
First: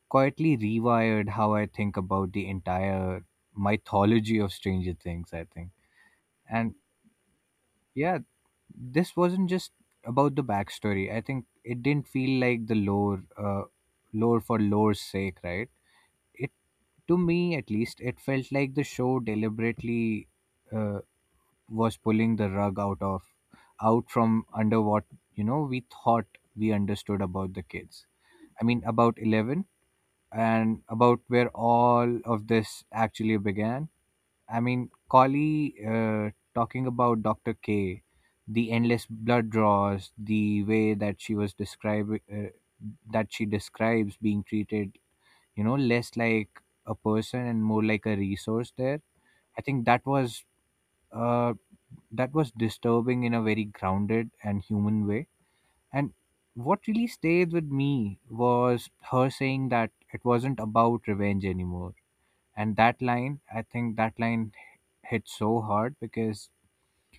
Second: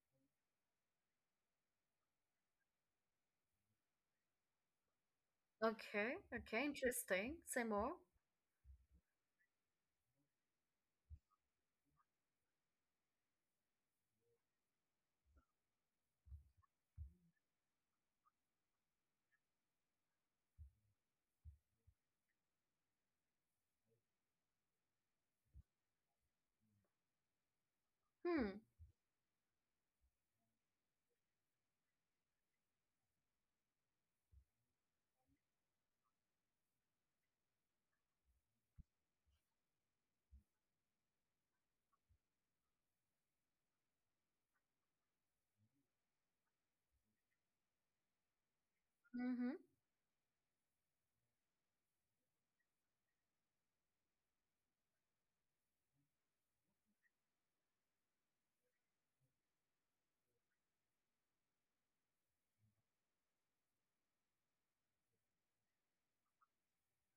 S2: quietly rewired how I think about the entire mythology of Stranger Things, I think.
S1: Okay, okay,
S2: And
S1: interesting. Say more.
S2: yeah, this wasn't just about the backstory. I think it didn't feel like the lore, lore for lore's sake, right? It To me, at least, it felt like the show deliberately, uh, was pulling the rug out from under what, you know, we thought we understood about the kids.
S1: Hmm.
S2: I mean, about Eleven, and about where all of this actually began. I mean, Collie, talking about Doctor K, the endless blood draws, the way that she was describing, that she describes being treated, you know, less like a person and more like a resource there.
S1: Mm-hmm.
S2: I think that was, uh disturbing in a very grounded and human way. And what really stayed with me was her saying that it wasn't about revenge anymore. And that line, I think that line hit so hard because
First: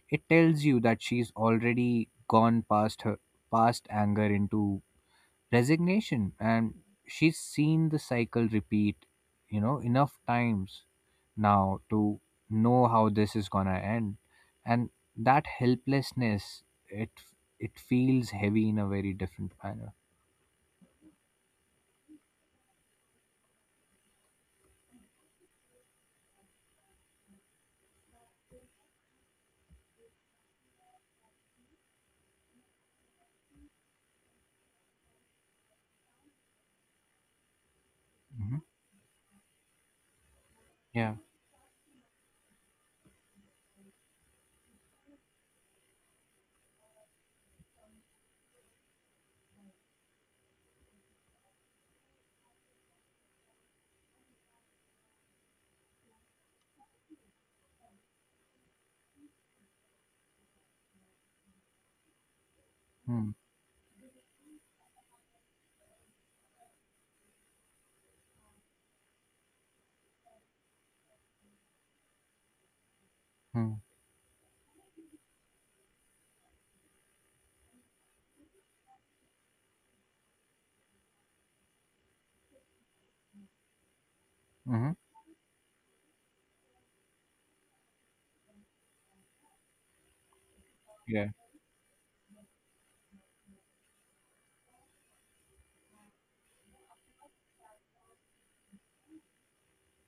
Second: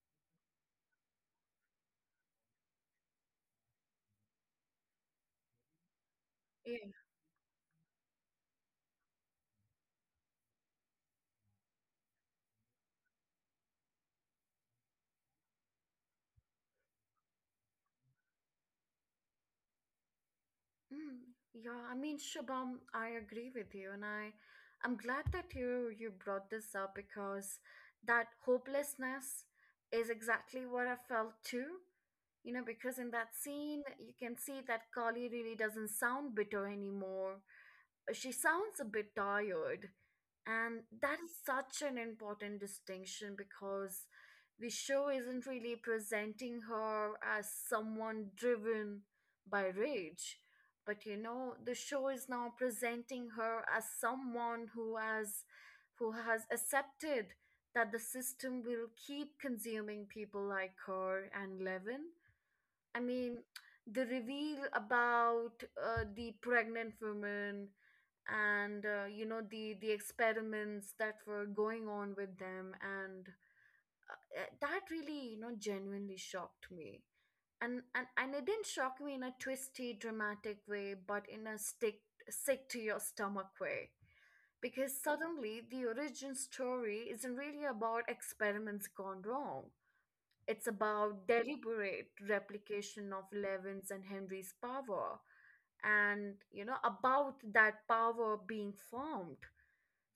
S2: it tells you that she's already gone past anger into resignation. And
S1: Yeah.
S2: she's seen the cycle repeat, you know, enough times now, to know how this is going to end. And that helplessness, it it feels heavy in a very different manner.
S1: Mm, yeah, I mean, Shabam, I agree with you, and I'm glad that you brought this up because that hopelessness is exactly what I felt too. You know, because in that scene, you can see that Kali really doesn't sound bitter anymore. She
S2: Hmm.
S1: sounds a bit tired. And
S2: Yeah.
S1: that is such an important distinction because the show isn't really presenting her as someone driven by rage. But you know, the show is now presenting her as someone who has, who has accepted that the system will keep consuming people like her and Levin. I
S2: Mm-hmm.
S1: mean, the reveal about the pregnant woman and you know the experiments that were going on with them, and
S2: Hmm.
S1: that really, you know, genuinely shocked me. And it didn't shock me in a twisty dramatic way, but in a stick sick to your stomach way, because
S2: Mm-hmm.
S1: suddenly the origin story isn't really about experiments gone wrong, it's about
S2: Yeah.
S1: deliberate replication of Levin's and Henry's power, and, you know, about that power being formed.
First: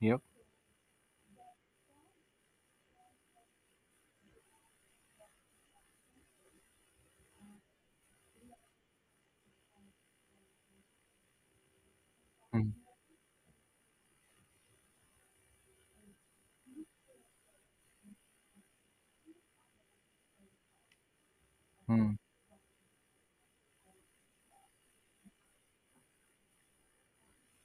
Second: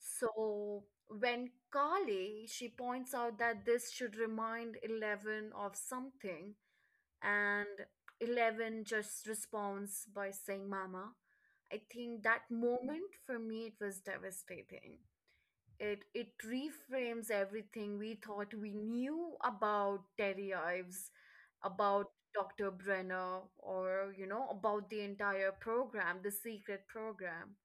S2: Yep.
S1: when Carly, she points out that this should remind Eleven of something, and Eleven just responds by saying, Mama. I think that moment for me, it was devastating. It reframes everything we thought we knew about Terry Ives, about
S2: Mm-hmm.
S1: Dr. Brenner, or you know, about the entire program, the secret program.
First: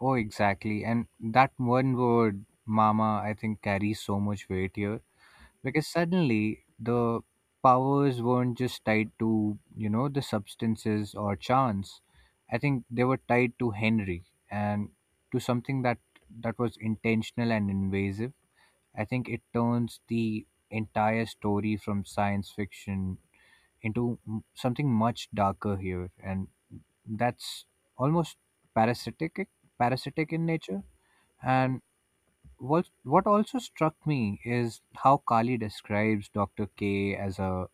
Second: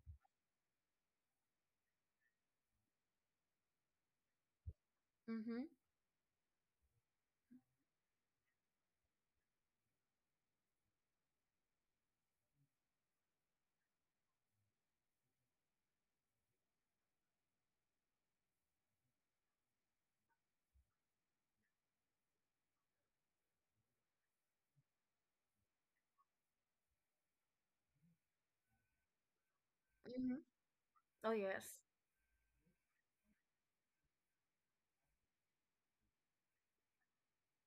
S2: Oh exactly, and that one word, Mama, I think carries so much weight here.
S1: Mm-hmm.
S2: Because suddenly, the powers weren't just tied to, you know, the substances or chance. I think they were tied to Henry, and to something that was intentional and invasive. I think it turns the entire story from science fiction into, something much darker here. And that's almost parasitic parasitic
S1: Mm-hmm.
S2: in nature.
S1: Oh
S2: And
S1: yes,
S2: what also struck me is how Kali describes Dr. K as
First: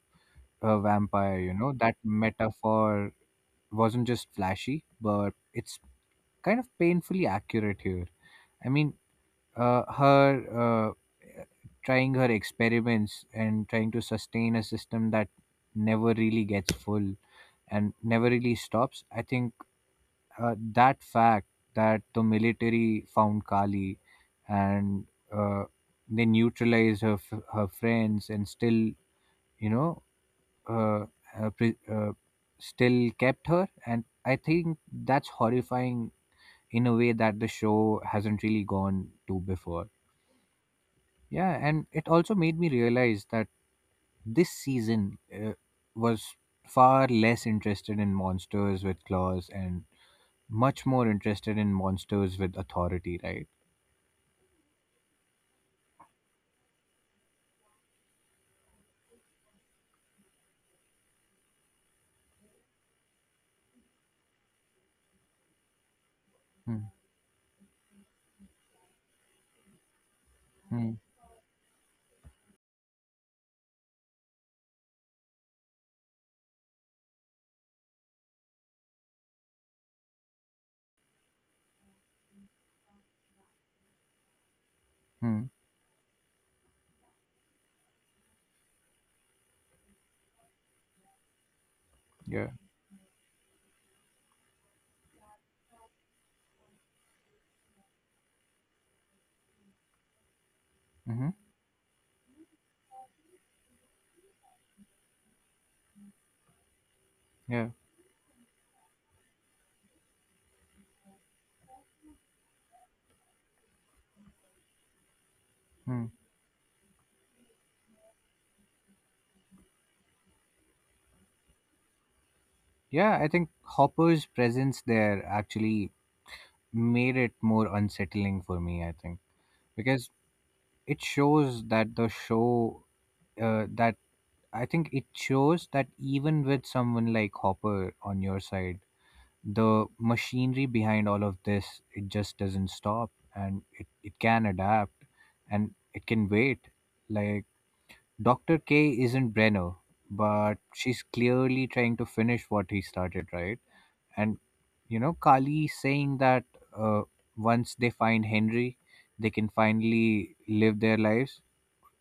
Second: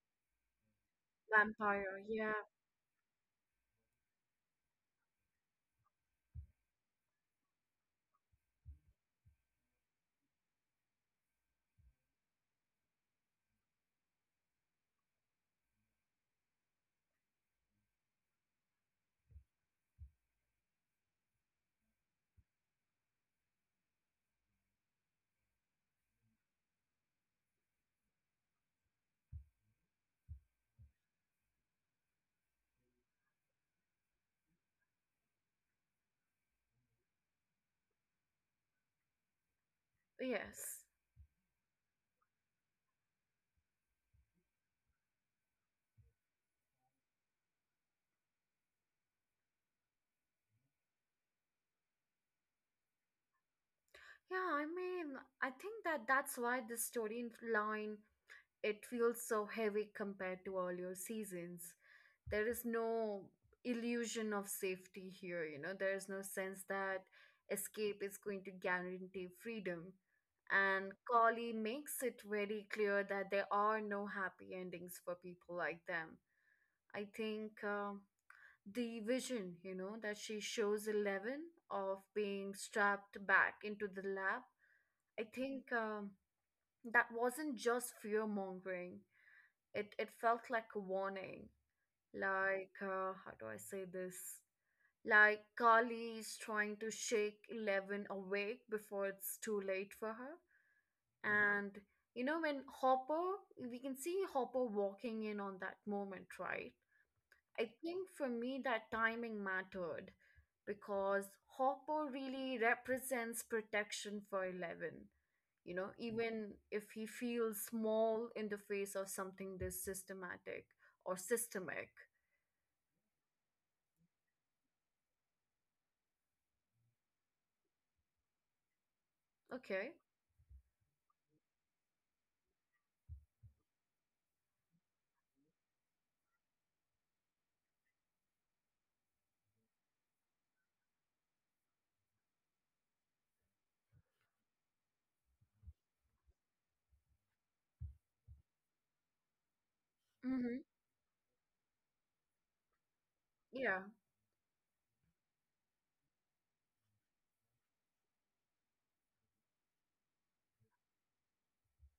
S2: a vampire, you know. That
S1: vampire. Yeah.
S2: metaphor wasn't just flashy, but it's kind of painfully accurate here. I mean, her uh, trying her experiments and trying to sustain a system that never really gets full and never really stops. I think, that fact that the military found Kali, and, uh, they neutralized her friends, and still, you know uh, uh, pre- uh, still kept her. And I think that's horrifying in a way that the show hasn't really gone to before.
S1: Yes.
S2: Yeah, and it also made me realize that this season, was far less interested in monsters with claws, and much more interested in monsters with authority, right?
S1: Yeah. I mean, I think that's why this storyline, it feels so heavy compared to earlier seasons. There is no illusion of safety here, you know, there is no sense
S2: Mm,
S1: that escape is going to guarantee freedom, and
S2: mm,
S1: Kali makes it very clear that there are no happy endings for people like them. I think the vision, you know, that she shows Eleven of being strapped back into the lab, I
S2: mm.
S1: think that wasn't just fear mongering. It felt like a warning.
S2: Yeah.
S1: Like, how do I say this? Like Carly is trying to shake Eleven awake before it's too late for her.
S2: Mm-hmm.
S1: Hmm. And you know, when Hopper, we can see Hopper walking in on that moment, right?
S2: Yeah.
S1: I think for me, that timing mattered because Hopper really represents protection for Eleven. You know,
S2: Mm.
S1: even if he feels small in the face of something this systematic or systemic.
S2: Yeah, I think Hopper's presence there actually made it more unsettling for me, I think,
S1: Okay.
S2: because it shows that the show that I think it shows that even with someone like Hopper on your side, the machinery behind all of this, it just doesn't stop, and it can adapt and it can wait. Like, Dr. K isn't Brenner, but
S1: Mm-hmm.
S2: she's clearly trying to finish what he started, right?
S1: Yeah.
S2: And you know, Kali saying that, uh, once they find Henry, they can finally live their lives,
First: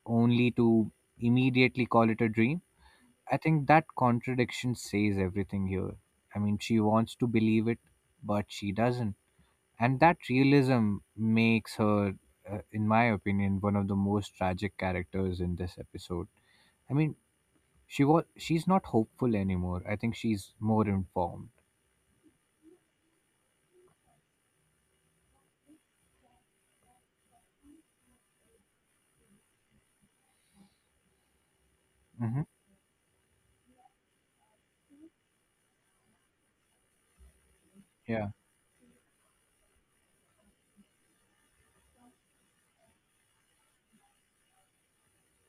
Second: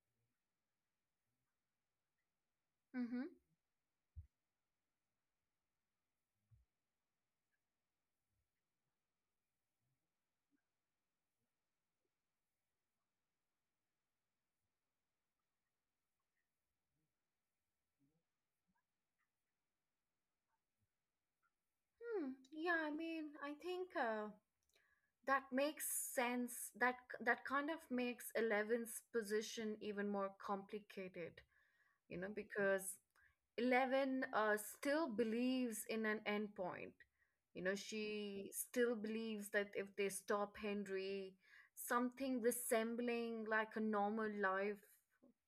S2: only to immediately call it a dream.
S1: Mm-hmm.
S2: I think that contradiction says everything here. I mean, she wants to believe it, but she doesn't. And that realism makes her, in my opinion, one of the most tragic characters in this episode. I mean, she's not hopeful anymore. I think she's more informed.
S1: Hmm, yeah, I mean, I think that makes sense. That kind of makes Eleven's position even more complicated, you know,
S2: hmm
S1: because Eleven still believes in an endpoint. You know,
S2: Yeah.
S1: she still believes that if they stop Henry, something resembling like a normal life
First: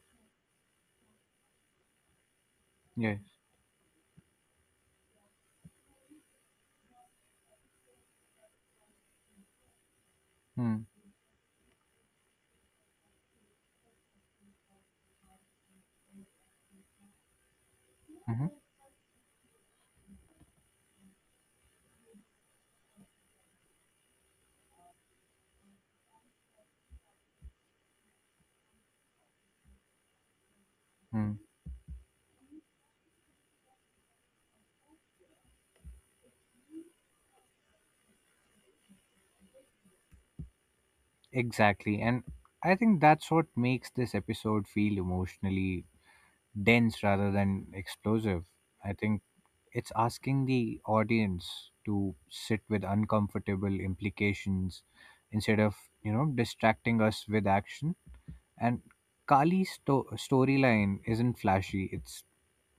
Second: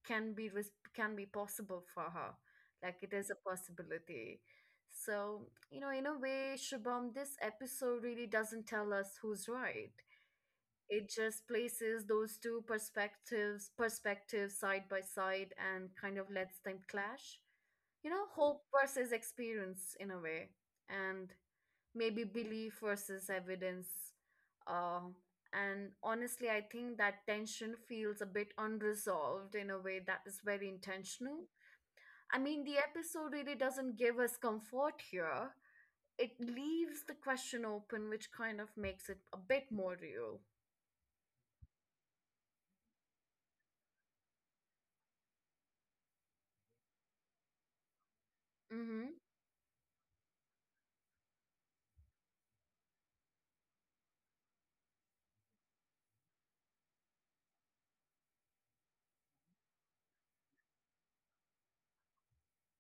S1: can be possible for her. Like it is a
S2: Yes.
S1: possibility. So, you know, in a way, Shubham, this episode really doesn't tell us who's right.
S2: Mm.
S1: It just places those two perspectives side by side and kind of lets them clash, you know,
S2: hmm
S1: hope versus experience in a way, and maybe belief versus evidence. Uh, and honestly, I think that tension feels a bit unresolved in a way that is very
S2: Mm.
S1: intentional. I mean, the episode really doesn't give us comfort here. It leaves the question open, which kind of makes it a bit more real.
S2: Exactly. And I think that's what makes this episode feel emotionally dense rather than explosive. I
S1: Mm-hmm.
S2: think it's asking the audience to sit with uncomfortable implications instead of distracting us with action. And storyline isn't flashy. It's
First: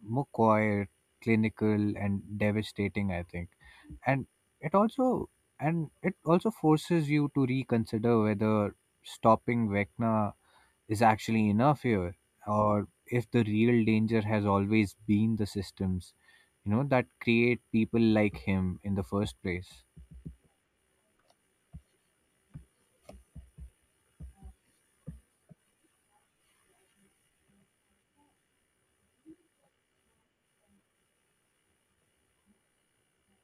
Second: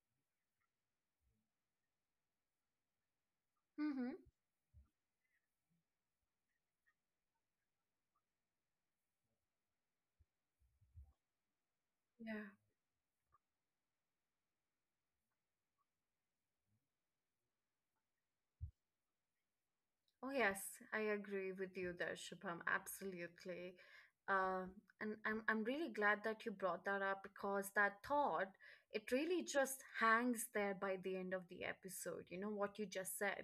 S2: more quiet, clinical, and devastating, I think.
S1: Mm-hmm.
S2: And it also it also forces you to reconsider whether stopping Vecna is actually enough here,
S1: Yeah.
S2: or if the real danger has always been the systems, you know, that create people like him in the first place.
S1: Oh, yes, I agree with you there, Shubham. Absolutely. Uh, and I'm really glad that you brought that up because that thought, it really just hangs there by the end of the episode. You know what you just said.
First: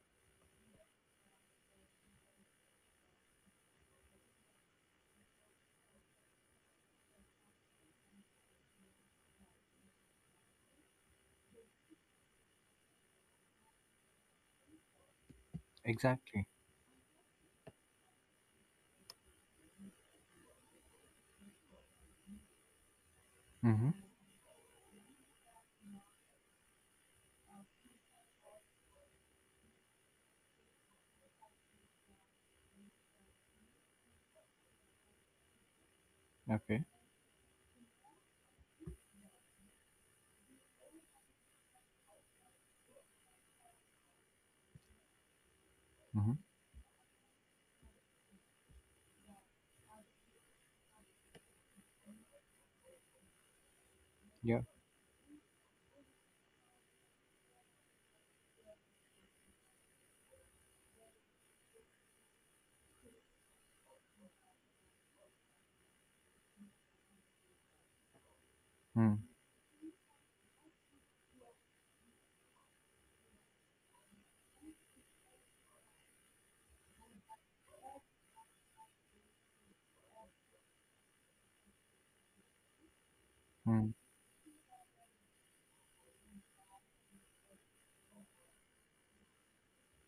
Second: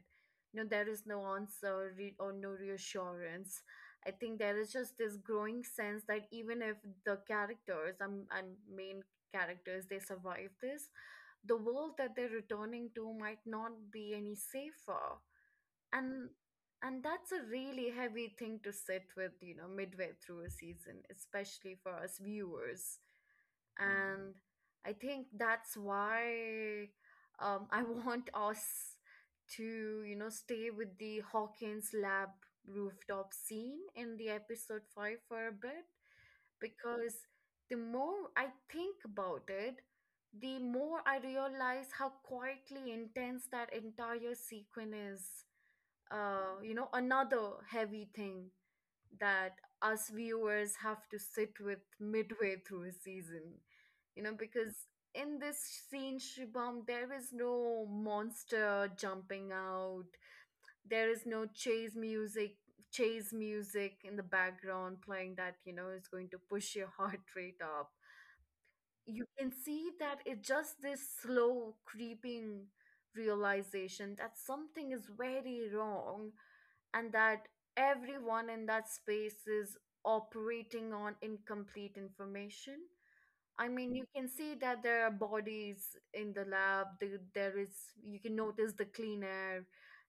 S1: No, there is no answer or no reassurance. I think there is just this growing sense that even if the characters, and main characters, they survive this, the world that they're returning to might not be any safer. And
S2: Exactly.
S1: and that's a really heavy thing to sit with, you know, midway through a season, especially for us viewers.
S2: Mm-hmm.
S1: And I think that's why I want us to, you know, stay with the Hawkins lab rooftop scene in the episode 5 for a bit,
S2: Okay.
S1: because the more I think about it, the more I realize how quietly intense that entire sequence is.
S2: Mm-hmm.
S1: You know, another heavy thing that us viewers have to sit with midway through a season. You know,
S2: Yeah.
S1: because in this scene, Shibam, there is no monster jumping out. There is no chase music, chase music in the background playing that, you know, is going to push your heart rate up.
S2: Mm-hmm.
S1: You can see that it's just this slow creeping realization that something is very wrong, and that everyone in that space is operating on incomplete information. I
S2: Mm-hmm.
S1: mean, you can see that there are bodies in the lab. There is, you can notice the clean air,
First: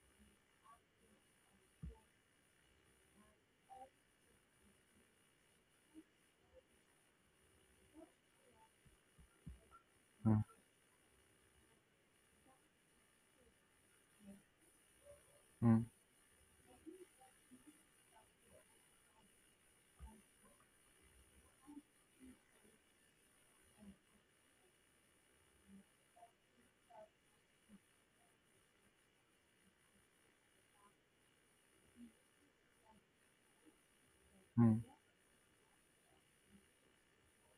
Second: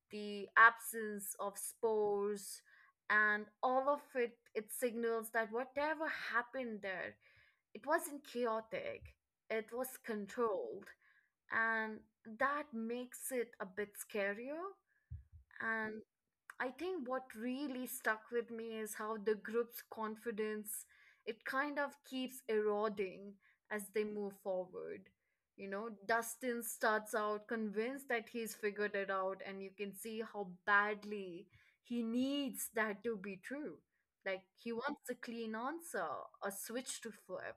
S1: the absence of spores, and all of it, it signals that whatever happened there, it wasn't chaotic, it was
S2: Mm-hmm.
S1: controlled. And that makes it a bit scarier. And I think what really stuck with me is how the group's confidence, it kind of keeps eroding as they move forward. You know, Dustin starts out convinced that he's figured it out, and you can see how badly he needs that to be true. Like, he
S2: Mm-hmm.
S1: wants a clean answer, a switch to flip,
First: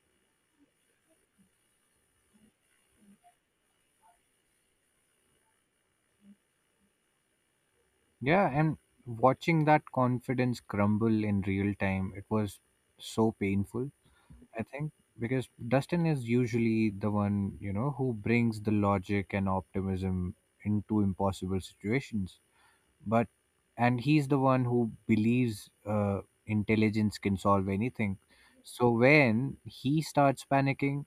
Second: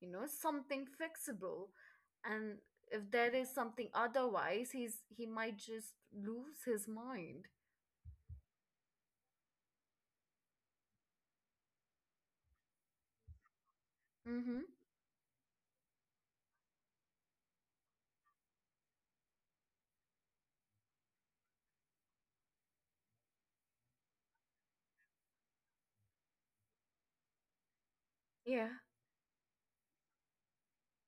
S1: you know, something fixable. And if there is something otherwise, he might just lose his mind.
S2: Yeah, and watching that confidence crumble in real time, it was so painful, I
S1: Mm-hmm.
S2: think, because Dustin is usually the one, you know, who brings the logic and optimism into impossible situations. But, and he's the one who believes intelligence can solve anything.
S1: Yeah,
S2: So when he starts panicking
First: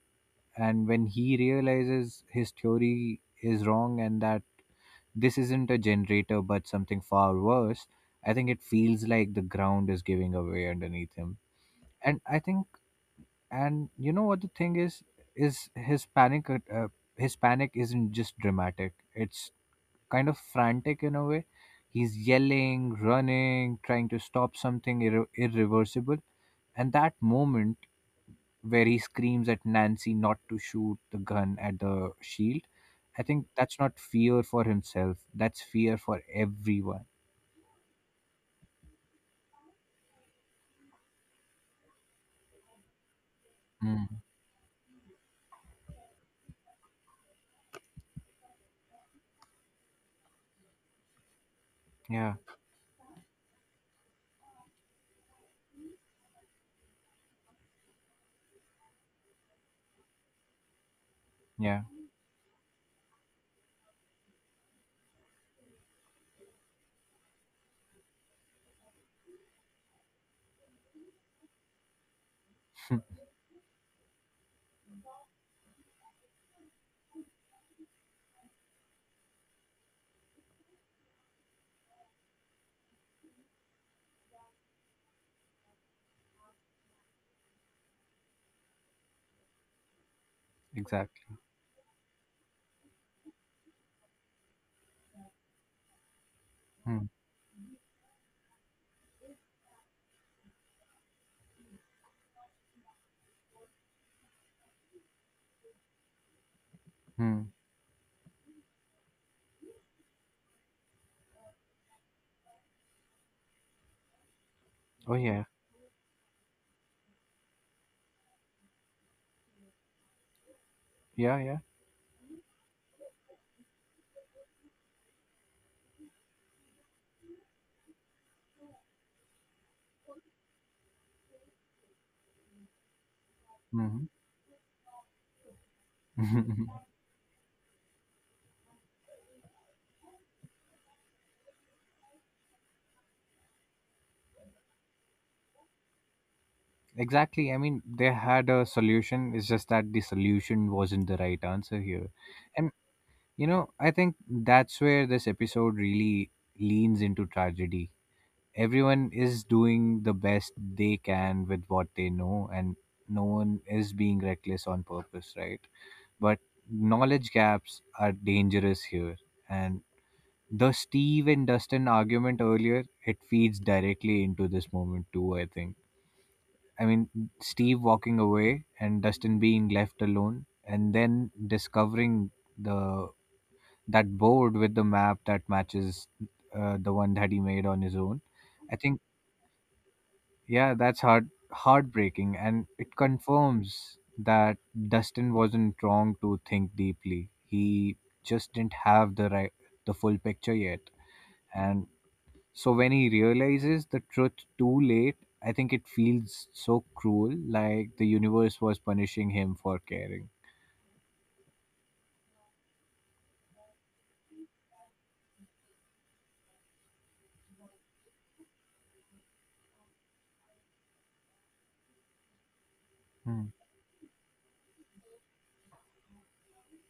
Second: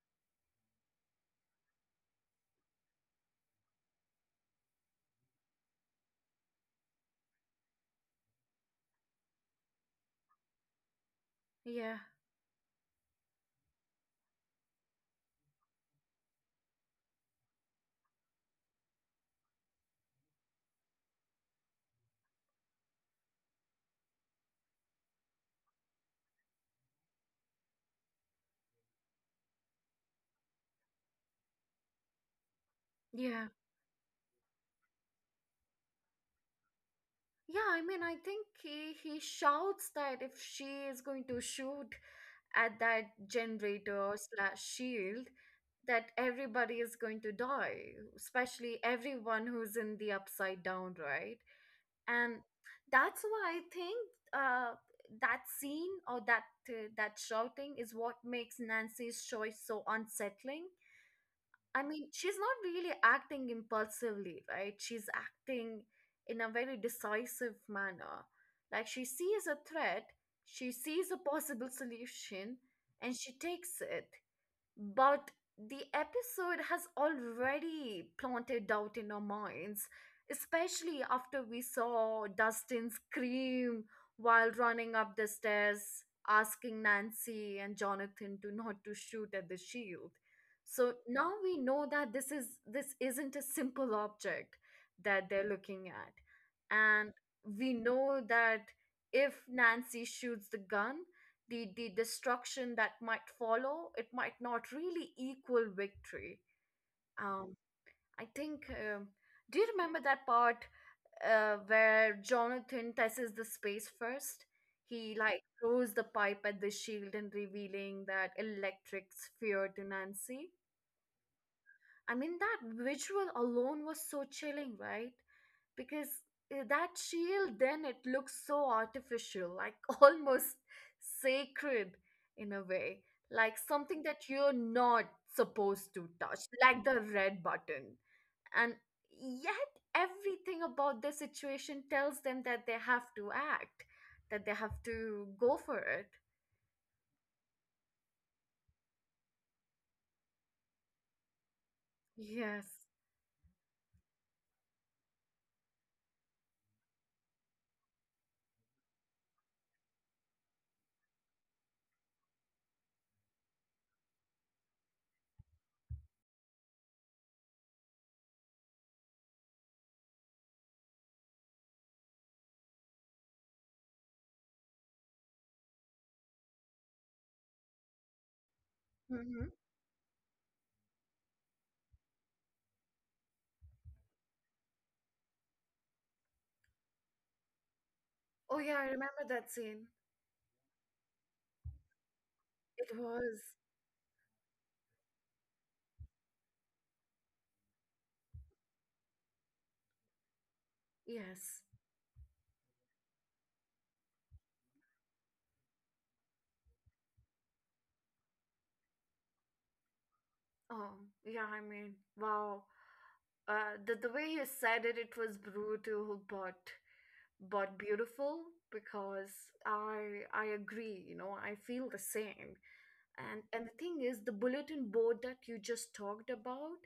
S2: and when he realizes his theory is wrong and that this isn't a generator, but something far worse. I think it feels like the ground is giving away underneath him.
S1: yeah,
S2: And I think, and you know what the thing is his panic. His panic isn't just dramatic. It's kind of frantic in a way. He's yelling, running, trying to stop something irreversible. And that moment where he screams at Nancy not to shoot the gun at the shield, I
S1: yeah.
S2: think that's not fear for himself. That's fear for everyone.
S1: Yeah, I mean, I think he shouts that if she is going to shoot at that generator
S2: Mm.
S1: slash shield, that everybody is going to die, especially everyone who's in the upside down, right? And
S2: Yeah,
S1: that's why I think uh that scene, or that shouting is what makes Nancy's choice so unsettling. I
S2: yeah,
S1: mean, she's not really acting impulsively, right? She's acting in a very decisive manner. Like, she sees a threat, she sees a possible solution, and she takes it. But the episode has already planted doubt in our minds, especially after we saw Dustin scream while running up the stairs, asking Nancy and Jonathan to not to shoot at the shield. So now
S2: exactly.
S1: we know that this isn't a simple object that they're looking at.
S2: Mm.
S1: And we know that if Nancy shoots the gun, the destruction that might follow, it might not really equal victory.
S2: Mm.
S1: Um, I think. Do you remember that part where Jonathan tests the space first? He
S2: Oh
S1: like
S2: yeah,
S1: throws the pipe at the shield and revealing that electric sphere to Nancy.
S2: yeah, yeah.
S1: I mean, that visual alone was so chilling, right? Because that shield, then it looks so artificial, like almost sacred in a way, like something
S2: hmm
S1: that you're not supposed to touch, like the red button. And yet, everything about the situation tells them that they have to act, that they have to go for it.
S2: exactly. I mean, they had a solution. It's just that the solution wasn't the right answer here.
S1: Yes.
S2: And you know, I think that's where this episode really leans into tragedy. Everyone is doing the best they can with what they know, and no one is being reckless on purpose, right? But knowledge gaps are dangerous here, and the Steve and Dustin argument earlier, it feeds directly into this moment too, I think. I mean, Steve walking away and Dustin
S1: Hmm.
S2: being left alone and then discovering the that board with the map that matches the one that he made on his own.
S1: Oh,
S2: I
S1: yeah, I
S2: think
S1: remember that scene.
S2: Yeah, that's heartbreaking and it
S1: It was.
S2: confirms that Dustin wasn't wrong to think deeply. He just didn't have the full picture yet.
S1: Yes.
S2: And so when he realizes the truth too late, I think it feels so cruel, like the universe was punishing him for caring.
S1: Oh, yeah, I mean, wow. The way you said it, it was brutal, but beautiful, because I agree, you know, I feel the same. And
S2: Hmm.
S1: and the thing is, the bulletin board that you just talked about,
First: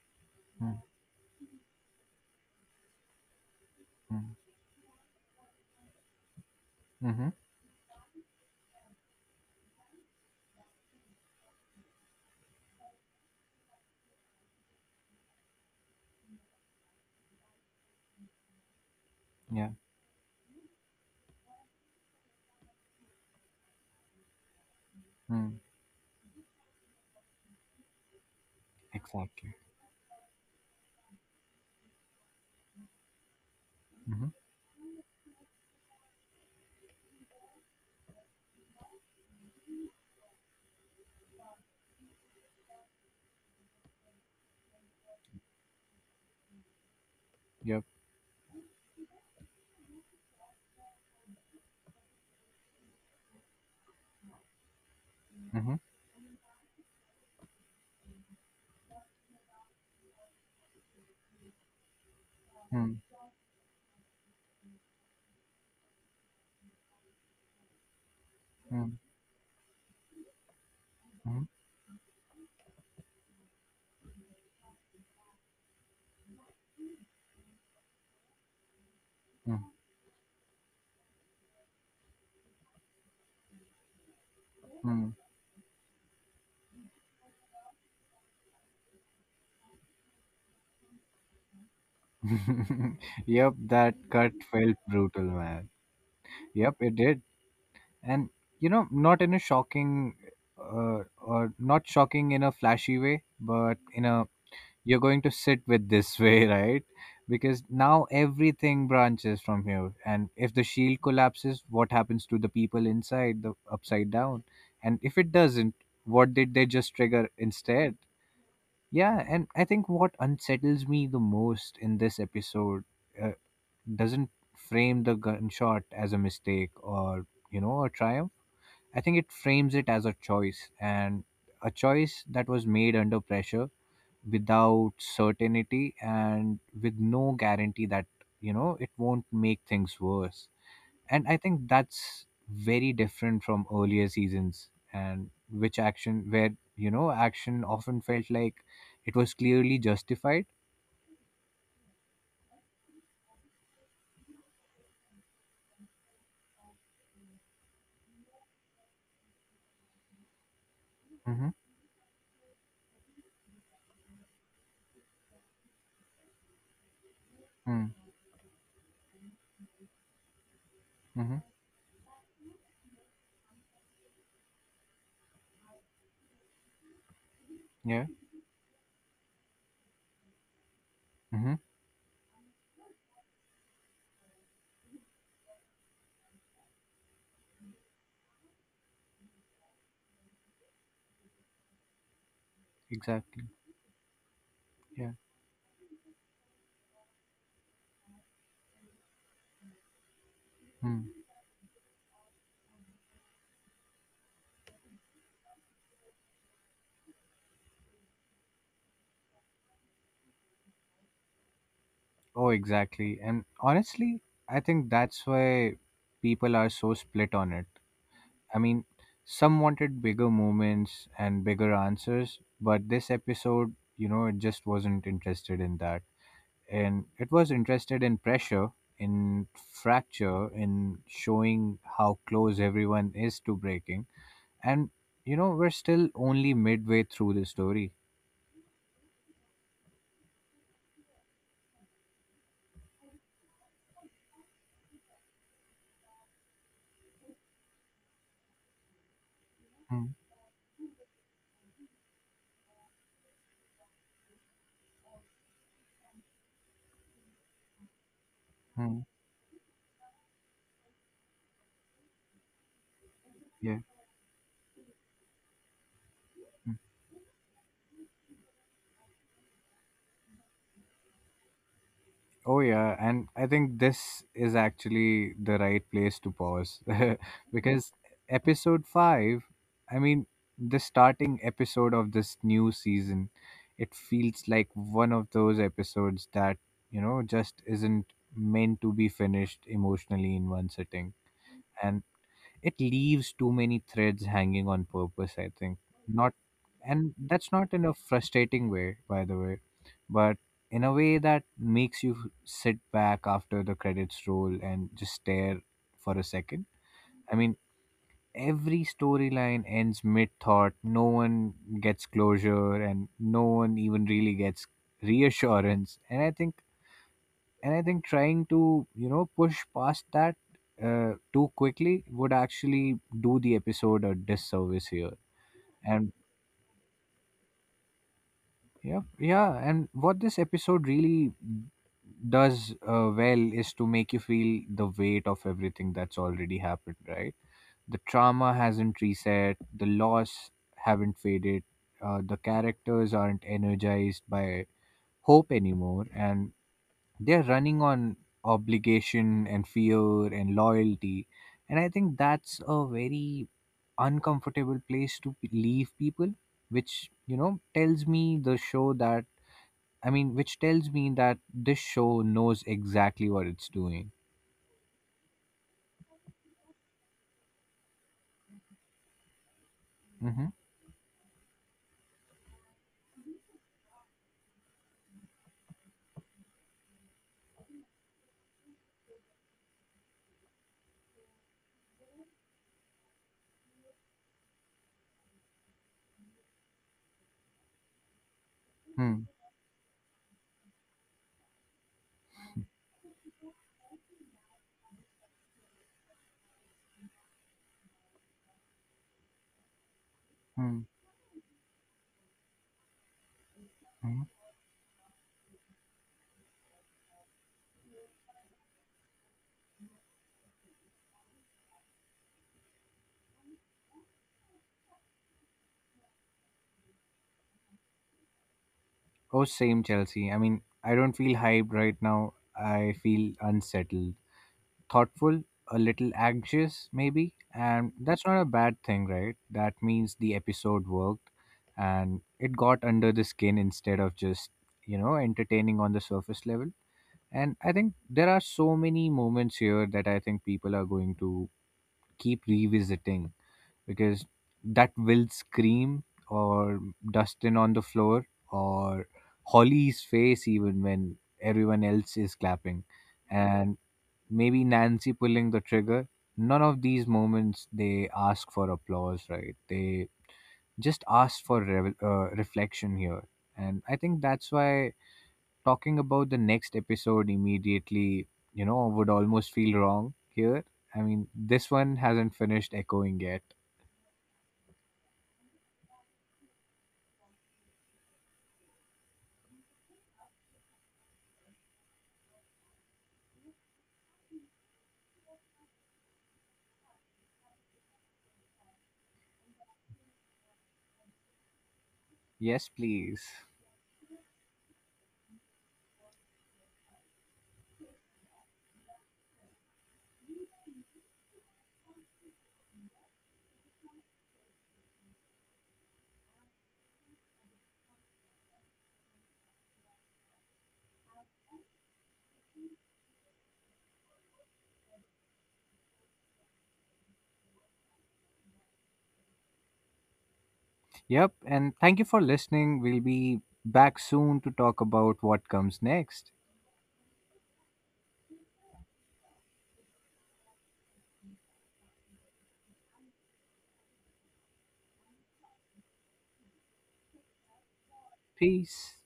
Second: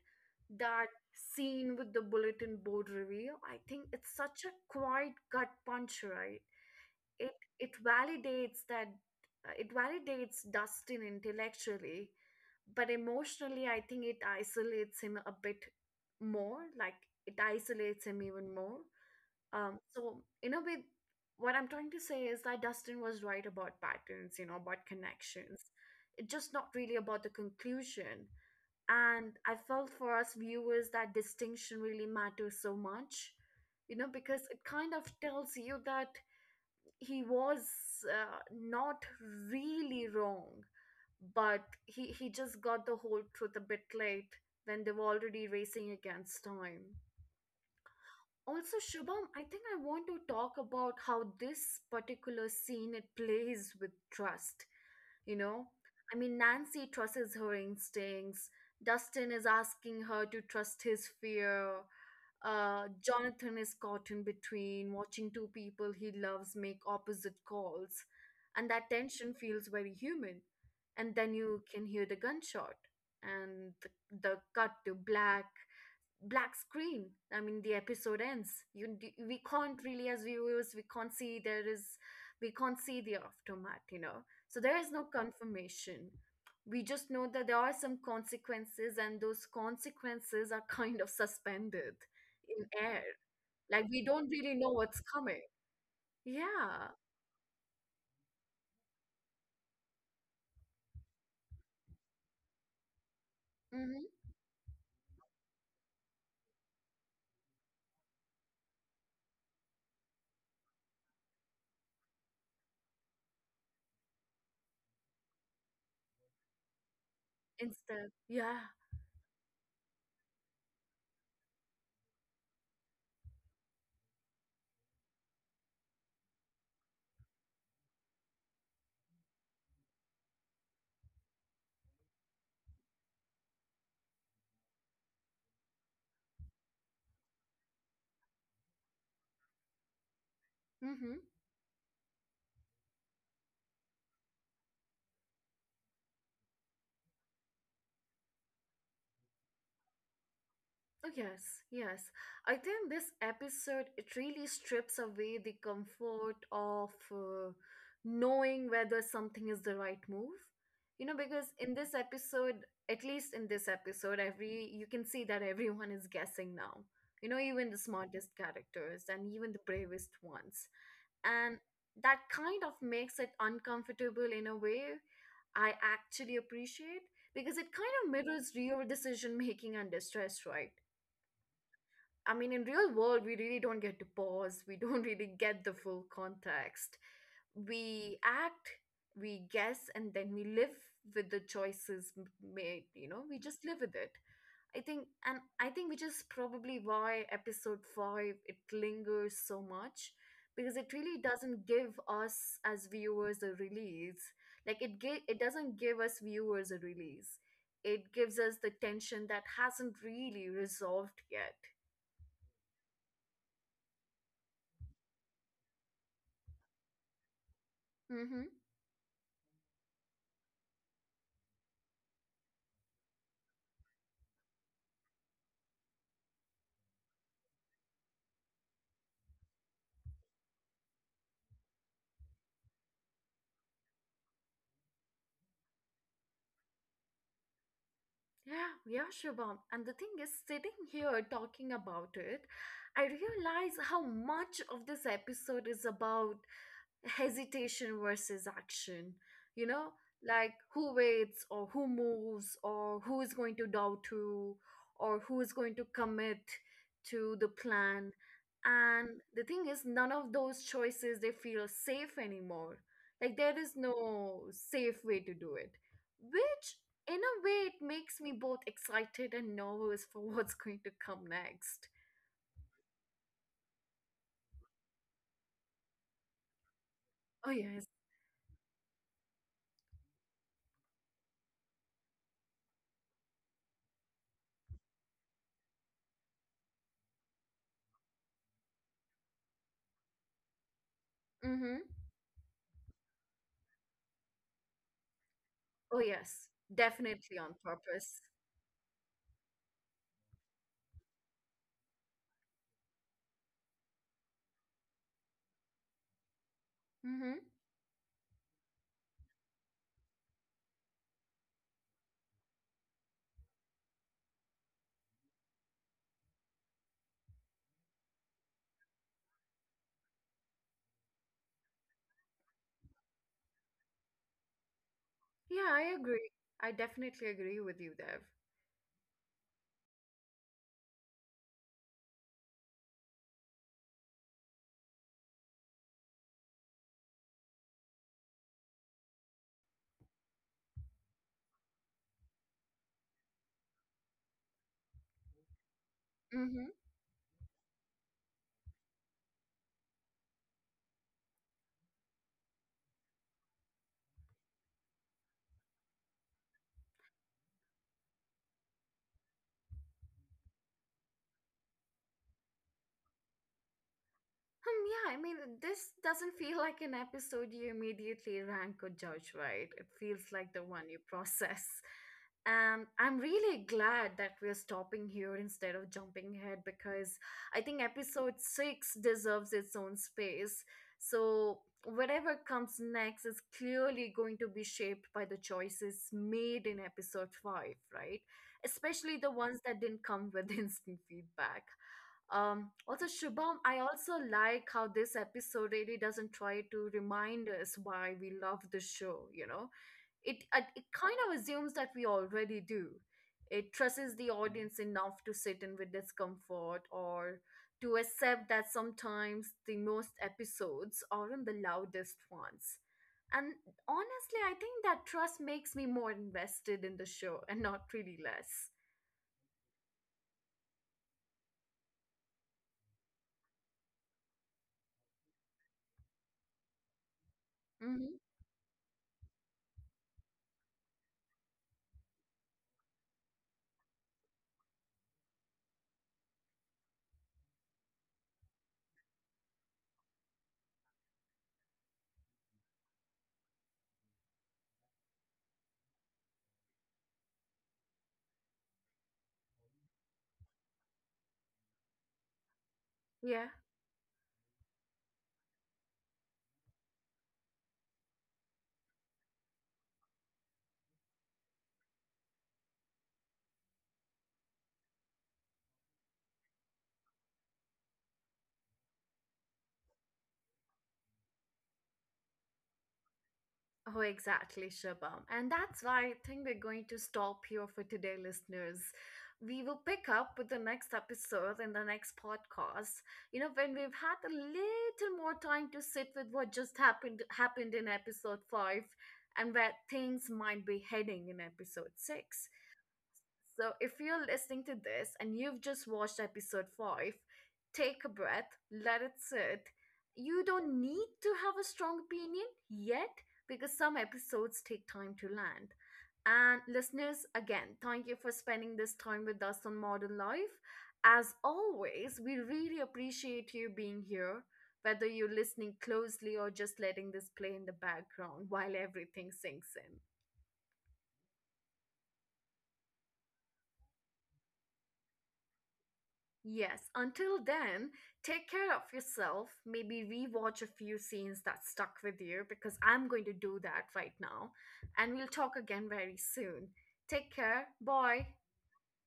S2: Hmm.
S1: that scene with the bulletin board reveal, I think it's
S2: Hmm.
S1: such a quiet gut punch, right?
S2: Mm-hmm.
S1: it it validates that it validates Dustin intellectually, but emotionally, I think it isolates him a bit more. It isolates him even more.
S2: Yeah.
S1: So in a way, what I'm trying to say is that Dustin was right about patterns, you know, about
S2: Hmm.
S1: connections. It's just not really about the conclusion. And
S2: Exactly.
S1: I felt for us viewers that distinction really matters so much, you know,
S2: Mm-hmm.
S1: because it kind of tells you that he was not really wrong, but he just got the whole truth a bit late when they were already racing against time.
S2: Yep.
S1: Also, Shubham, I think I want to talk about how this particular scene, it plays with trust, you know.
S2: Mm-hmm.
S1: I mean, Nancy trusts her instincts. Dustin is asking her to trust his fear. Uh,
S2: Hmm.
S1: Jonathan is caught in between watching two people he loves make opposite calls, and that
S2: Hmm.
S1: tension feels very human. And then
S2: Hmm.
S1: you can hear the gunshot and the cut to black, black screen. I mean, the episode ends. We can't really, as viewers, we can't see the aftermath, you know, so there is
S2: Hmm.
S1: no
S2: Hmm.
S1: confirmation. We just know that there are some consequences, and those consequences are kind of suspended in air.
S2: Yep,
S1: Like,
S2: that
S1: we don't
S2: cut
S1: really know
S2: felt
S1: what's
S2: brutal,
S1: coming.
S2: man. Yep,
S1: Yeah.
S2: it did. And, you know, not in a shocking, or not shocking in a flashy way, but in
S1: Mm-hmm.
S2: a you're going to sit with this way, right? Because now everything branches from here. And if the shield collapses, what happens to the people inside the upside down? And if it doesn't, what did they just trigger instead?
S1: Instead, yeah.
S2: Yeah, and I think what unsettles me the most in this episode uh, doesn't frame the gunshot as a mistake or, you know, a triumph. I think it frames it as a choice and a choice that was made under pressure without certainty and with no guarantee that, you know, it won't make things worse.
S1: Mm-hmm.
S2: And I think that's very different from earlier seasons, and which action, where, you know, action often felt like it was clearly justified.
S1: Oh, yes, yes. I think this episode, it really strips away the comfort of knowing whether something is the right move. You know, because
S2: Mm-hmm.
S1: in this episode, at least in this episode, every, you can see that everyone is guessing now. You know, even the
S2: Mm-hmm.
S1: smartest characters and even the bravest ones.
S2: Mm-hmm.
S1: And that kind of makes it uncomfortable in a way I actually appreciate, because it kind of
S2: Yeah.
S1: mirrors real decision making under stress, right?
S2: Mm-hmm.
S1: I mean, in real world, we really don't get to pause. We don't really get the full context. We act, we guess, and then we live with the choices made. You know, we
S2: Exactly.
S1: just live with it. I think,
S2: Yeah.
S1: and I think which is probably why episode five, it lingers so much, because it
S2: Mm.
S1: really doesn't give us as viewers a release. It doesn't give us viewers a release. It gives us the tension that hasn't really resolved yet.
S2: Oh exactly, and honestly I think that's why people are so split on it.
S1: Mm-hmm.
S2: I mean, some wanted bigger moments and bigger answers, but this episode, you know, it just wasn't interested in that. And it was interested in pressure, in fracture, in showing how close everyone is to breaking. And, you know, we're still only midway through the story.
S1: Yeah, yeah, Shubham. And the thing is, sitting here talking about it, I realize how much of this episode is about hesitation versus action, you know. Like, who waits, or who moves, or who is going to doubt who, or who is going to commit to the plan.
S2: Mm-hmm.
S1: And the thing is, none of those choices, they feel safe anymore. Like, there is
S2: Yeah.
S1: no safe way to do it, which, in a way, it makes me both excited and nervous for what's going to come next.
S2: Oh yeah, and I think this is actually the right place to pause
S1: Oh, yes.
S2: because episode 5, I mean, the starting episode of this new season, it feels like one of those episodes that, you know, just isn't meant to be finished emotionally in one sitting.
S1: Mm-hmm.
S2: And it leaves too many threads hanging on purpose, I think
S1: Oh,
S2: not
S1: yes,
S2: And
S1: definitely
S2: that's
S1: on
S2: not in a
S1: purpose.
S2: frustrating way, by the way, but in a way that makes you sit back after the credits roll and just stare for a second. I
S1: Mm-hmm.
S2: mean, every storyline ends mid thought, no one gets closure and no one even really gets reassurance. And I think trying to, you know, push past that too quickly would actually do the episode a disservice here.
S1: Yeah, I
S2: And
S1: agree. I definitely agree with you, Dev.
S2: yeah, yeah, and what this episode really does, well, is to make you feel the weight of everything that's already happened, right? The trauma hasn't reset, the loss haven't faded, the characters aren't energized by hope anymore, and
S1: Hmm.
S2: they're running on obligation and fear and loyalty. And I think that's a very uncomfortable place to leave people, which, you know, tells me the show that, I mean, which tells me that this show knows exactly what it's doing.
S1: Hmm, yeah, I mean, this doesn't feel like an episode you immediately rank or judge, right? It feels
S2: Mm-hmm.
S1: like the one you process. And I'm really glad that we're stopping here instead of jumping ahead, because I think episode six deserves its own space. So, whatever comes next is clearly going to be shaped by the choices made in episode five, right? Especially
S2: Hmm.
S1: the ones that didn't come with instant feedback. Also, Shubham, I also like how this episode really doesn't try to remind us why we love the show, you know? It
S2: Hmm.
S1: kind of assumes that we already do. It trusts
S2: Hmm.
S1: the audience enough to sit in with discomfort, or to accept that sometimes the most episodes aren't the loudest ones. And honestly, I think that trust makes me more invested in the show and not really less.
S2: Oh same, Chelsea. I mean, I don't feel hyped right now, I feel unsettled, thoughtful, a little anxious, maybe. And
S1: Hmm.
S2: that's not a bad thing, right? That means the episode worked and it got under the skin instead of just, you know, entertaining on the surface level. And I think there are so many moments here that I think people are going to keep revisiting because that will scream, or Dustin on the floor, or Holly's face even when everyone else is clapping.
S1: Yeah.
S2: And maybe Nancy pulling the trigger. None of these moments they ask for applause, right? They just ask for revel reflection here. And I think that's why talking about the next episode immediately, you know, would almost feel wrong here. I mean, this one hasn't finished echoing yet.
S1: Oh, exactly, Shubham. And that's why I think we're going to stop here for today, listeners. We will pick up with the next episode in the next podcast. You know, when we've had a little more time to sit with what just happened in episode five and where things might be heading in episode six.
S2: Yes, please.
S1: So if you're listening to this and you've just watched episode 5, take a breath, let it sit. You don't need to have a strong opinion yet, because some episodes take time to land. And listeners, again, thank you for spending this time with us on Modern Life. As always, we really appreciate you being here, whether you're listening closely or just letting this play in the background while everything sinks in.
S2: Yep, and thank you for listening. We'll be back soon to talk about what comes next.
S1: Yes, until then, take care of yourself. Maybe rewatch a few scenes that stuck with you, because I'm going to do that right now. And we'll talk again very soon. Take care. Bye.
S2: Peace.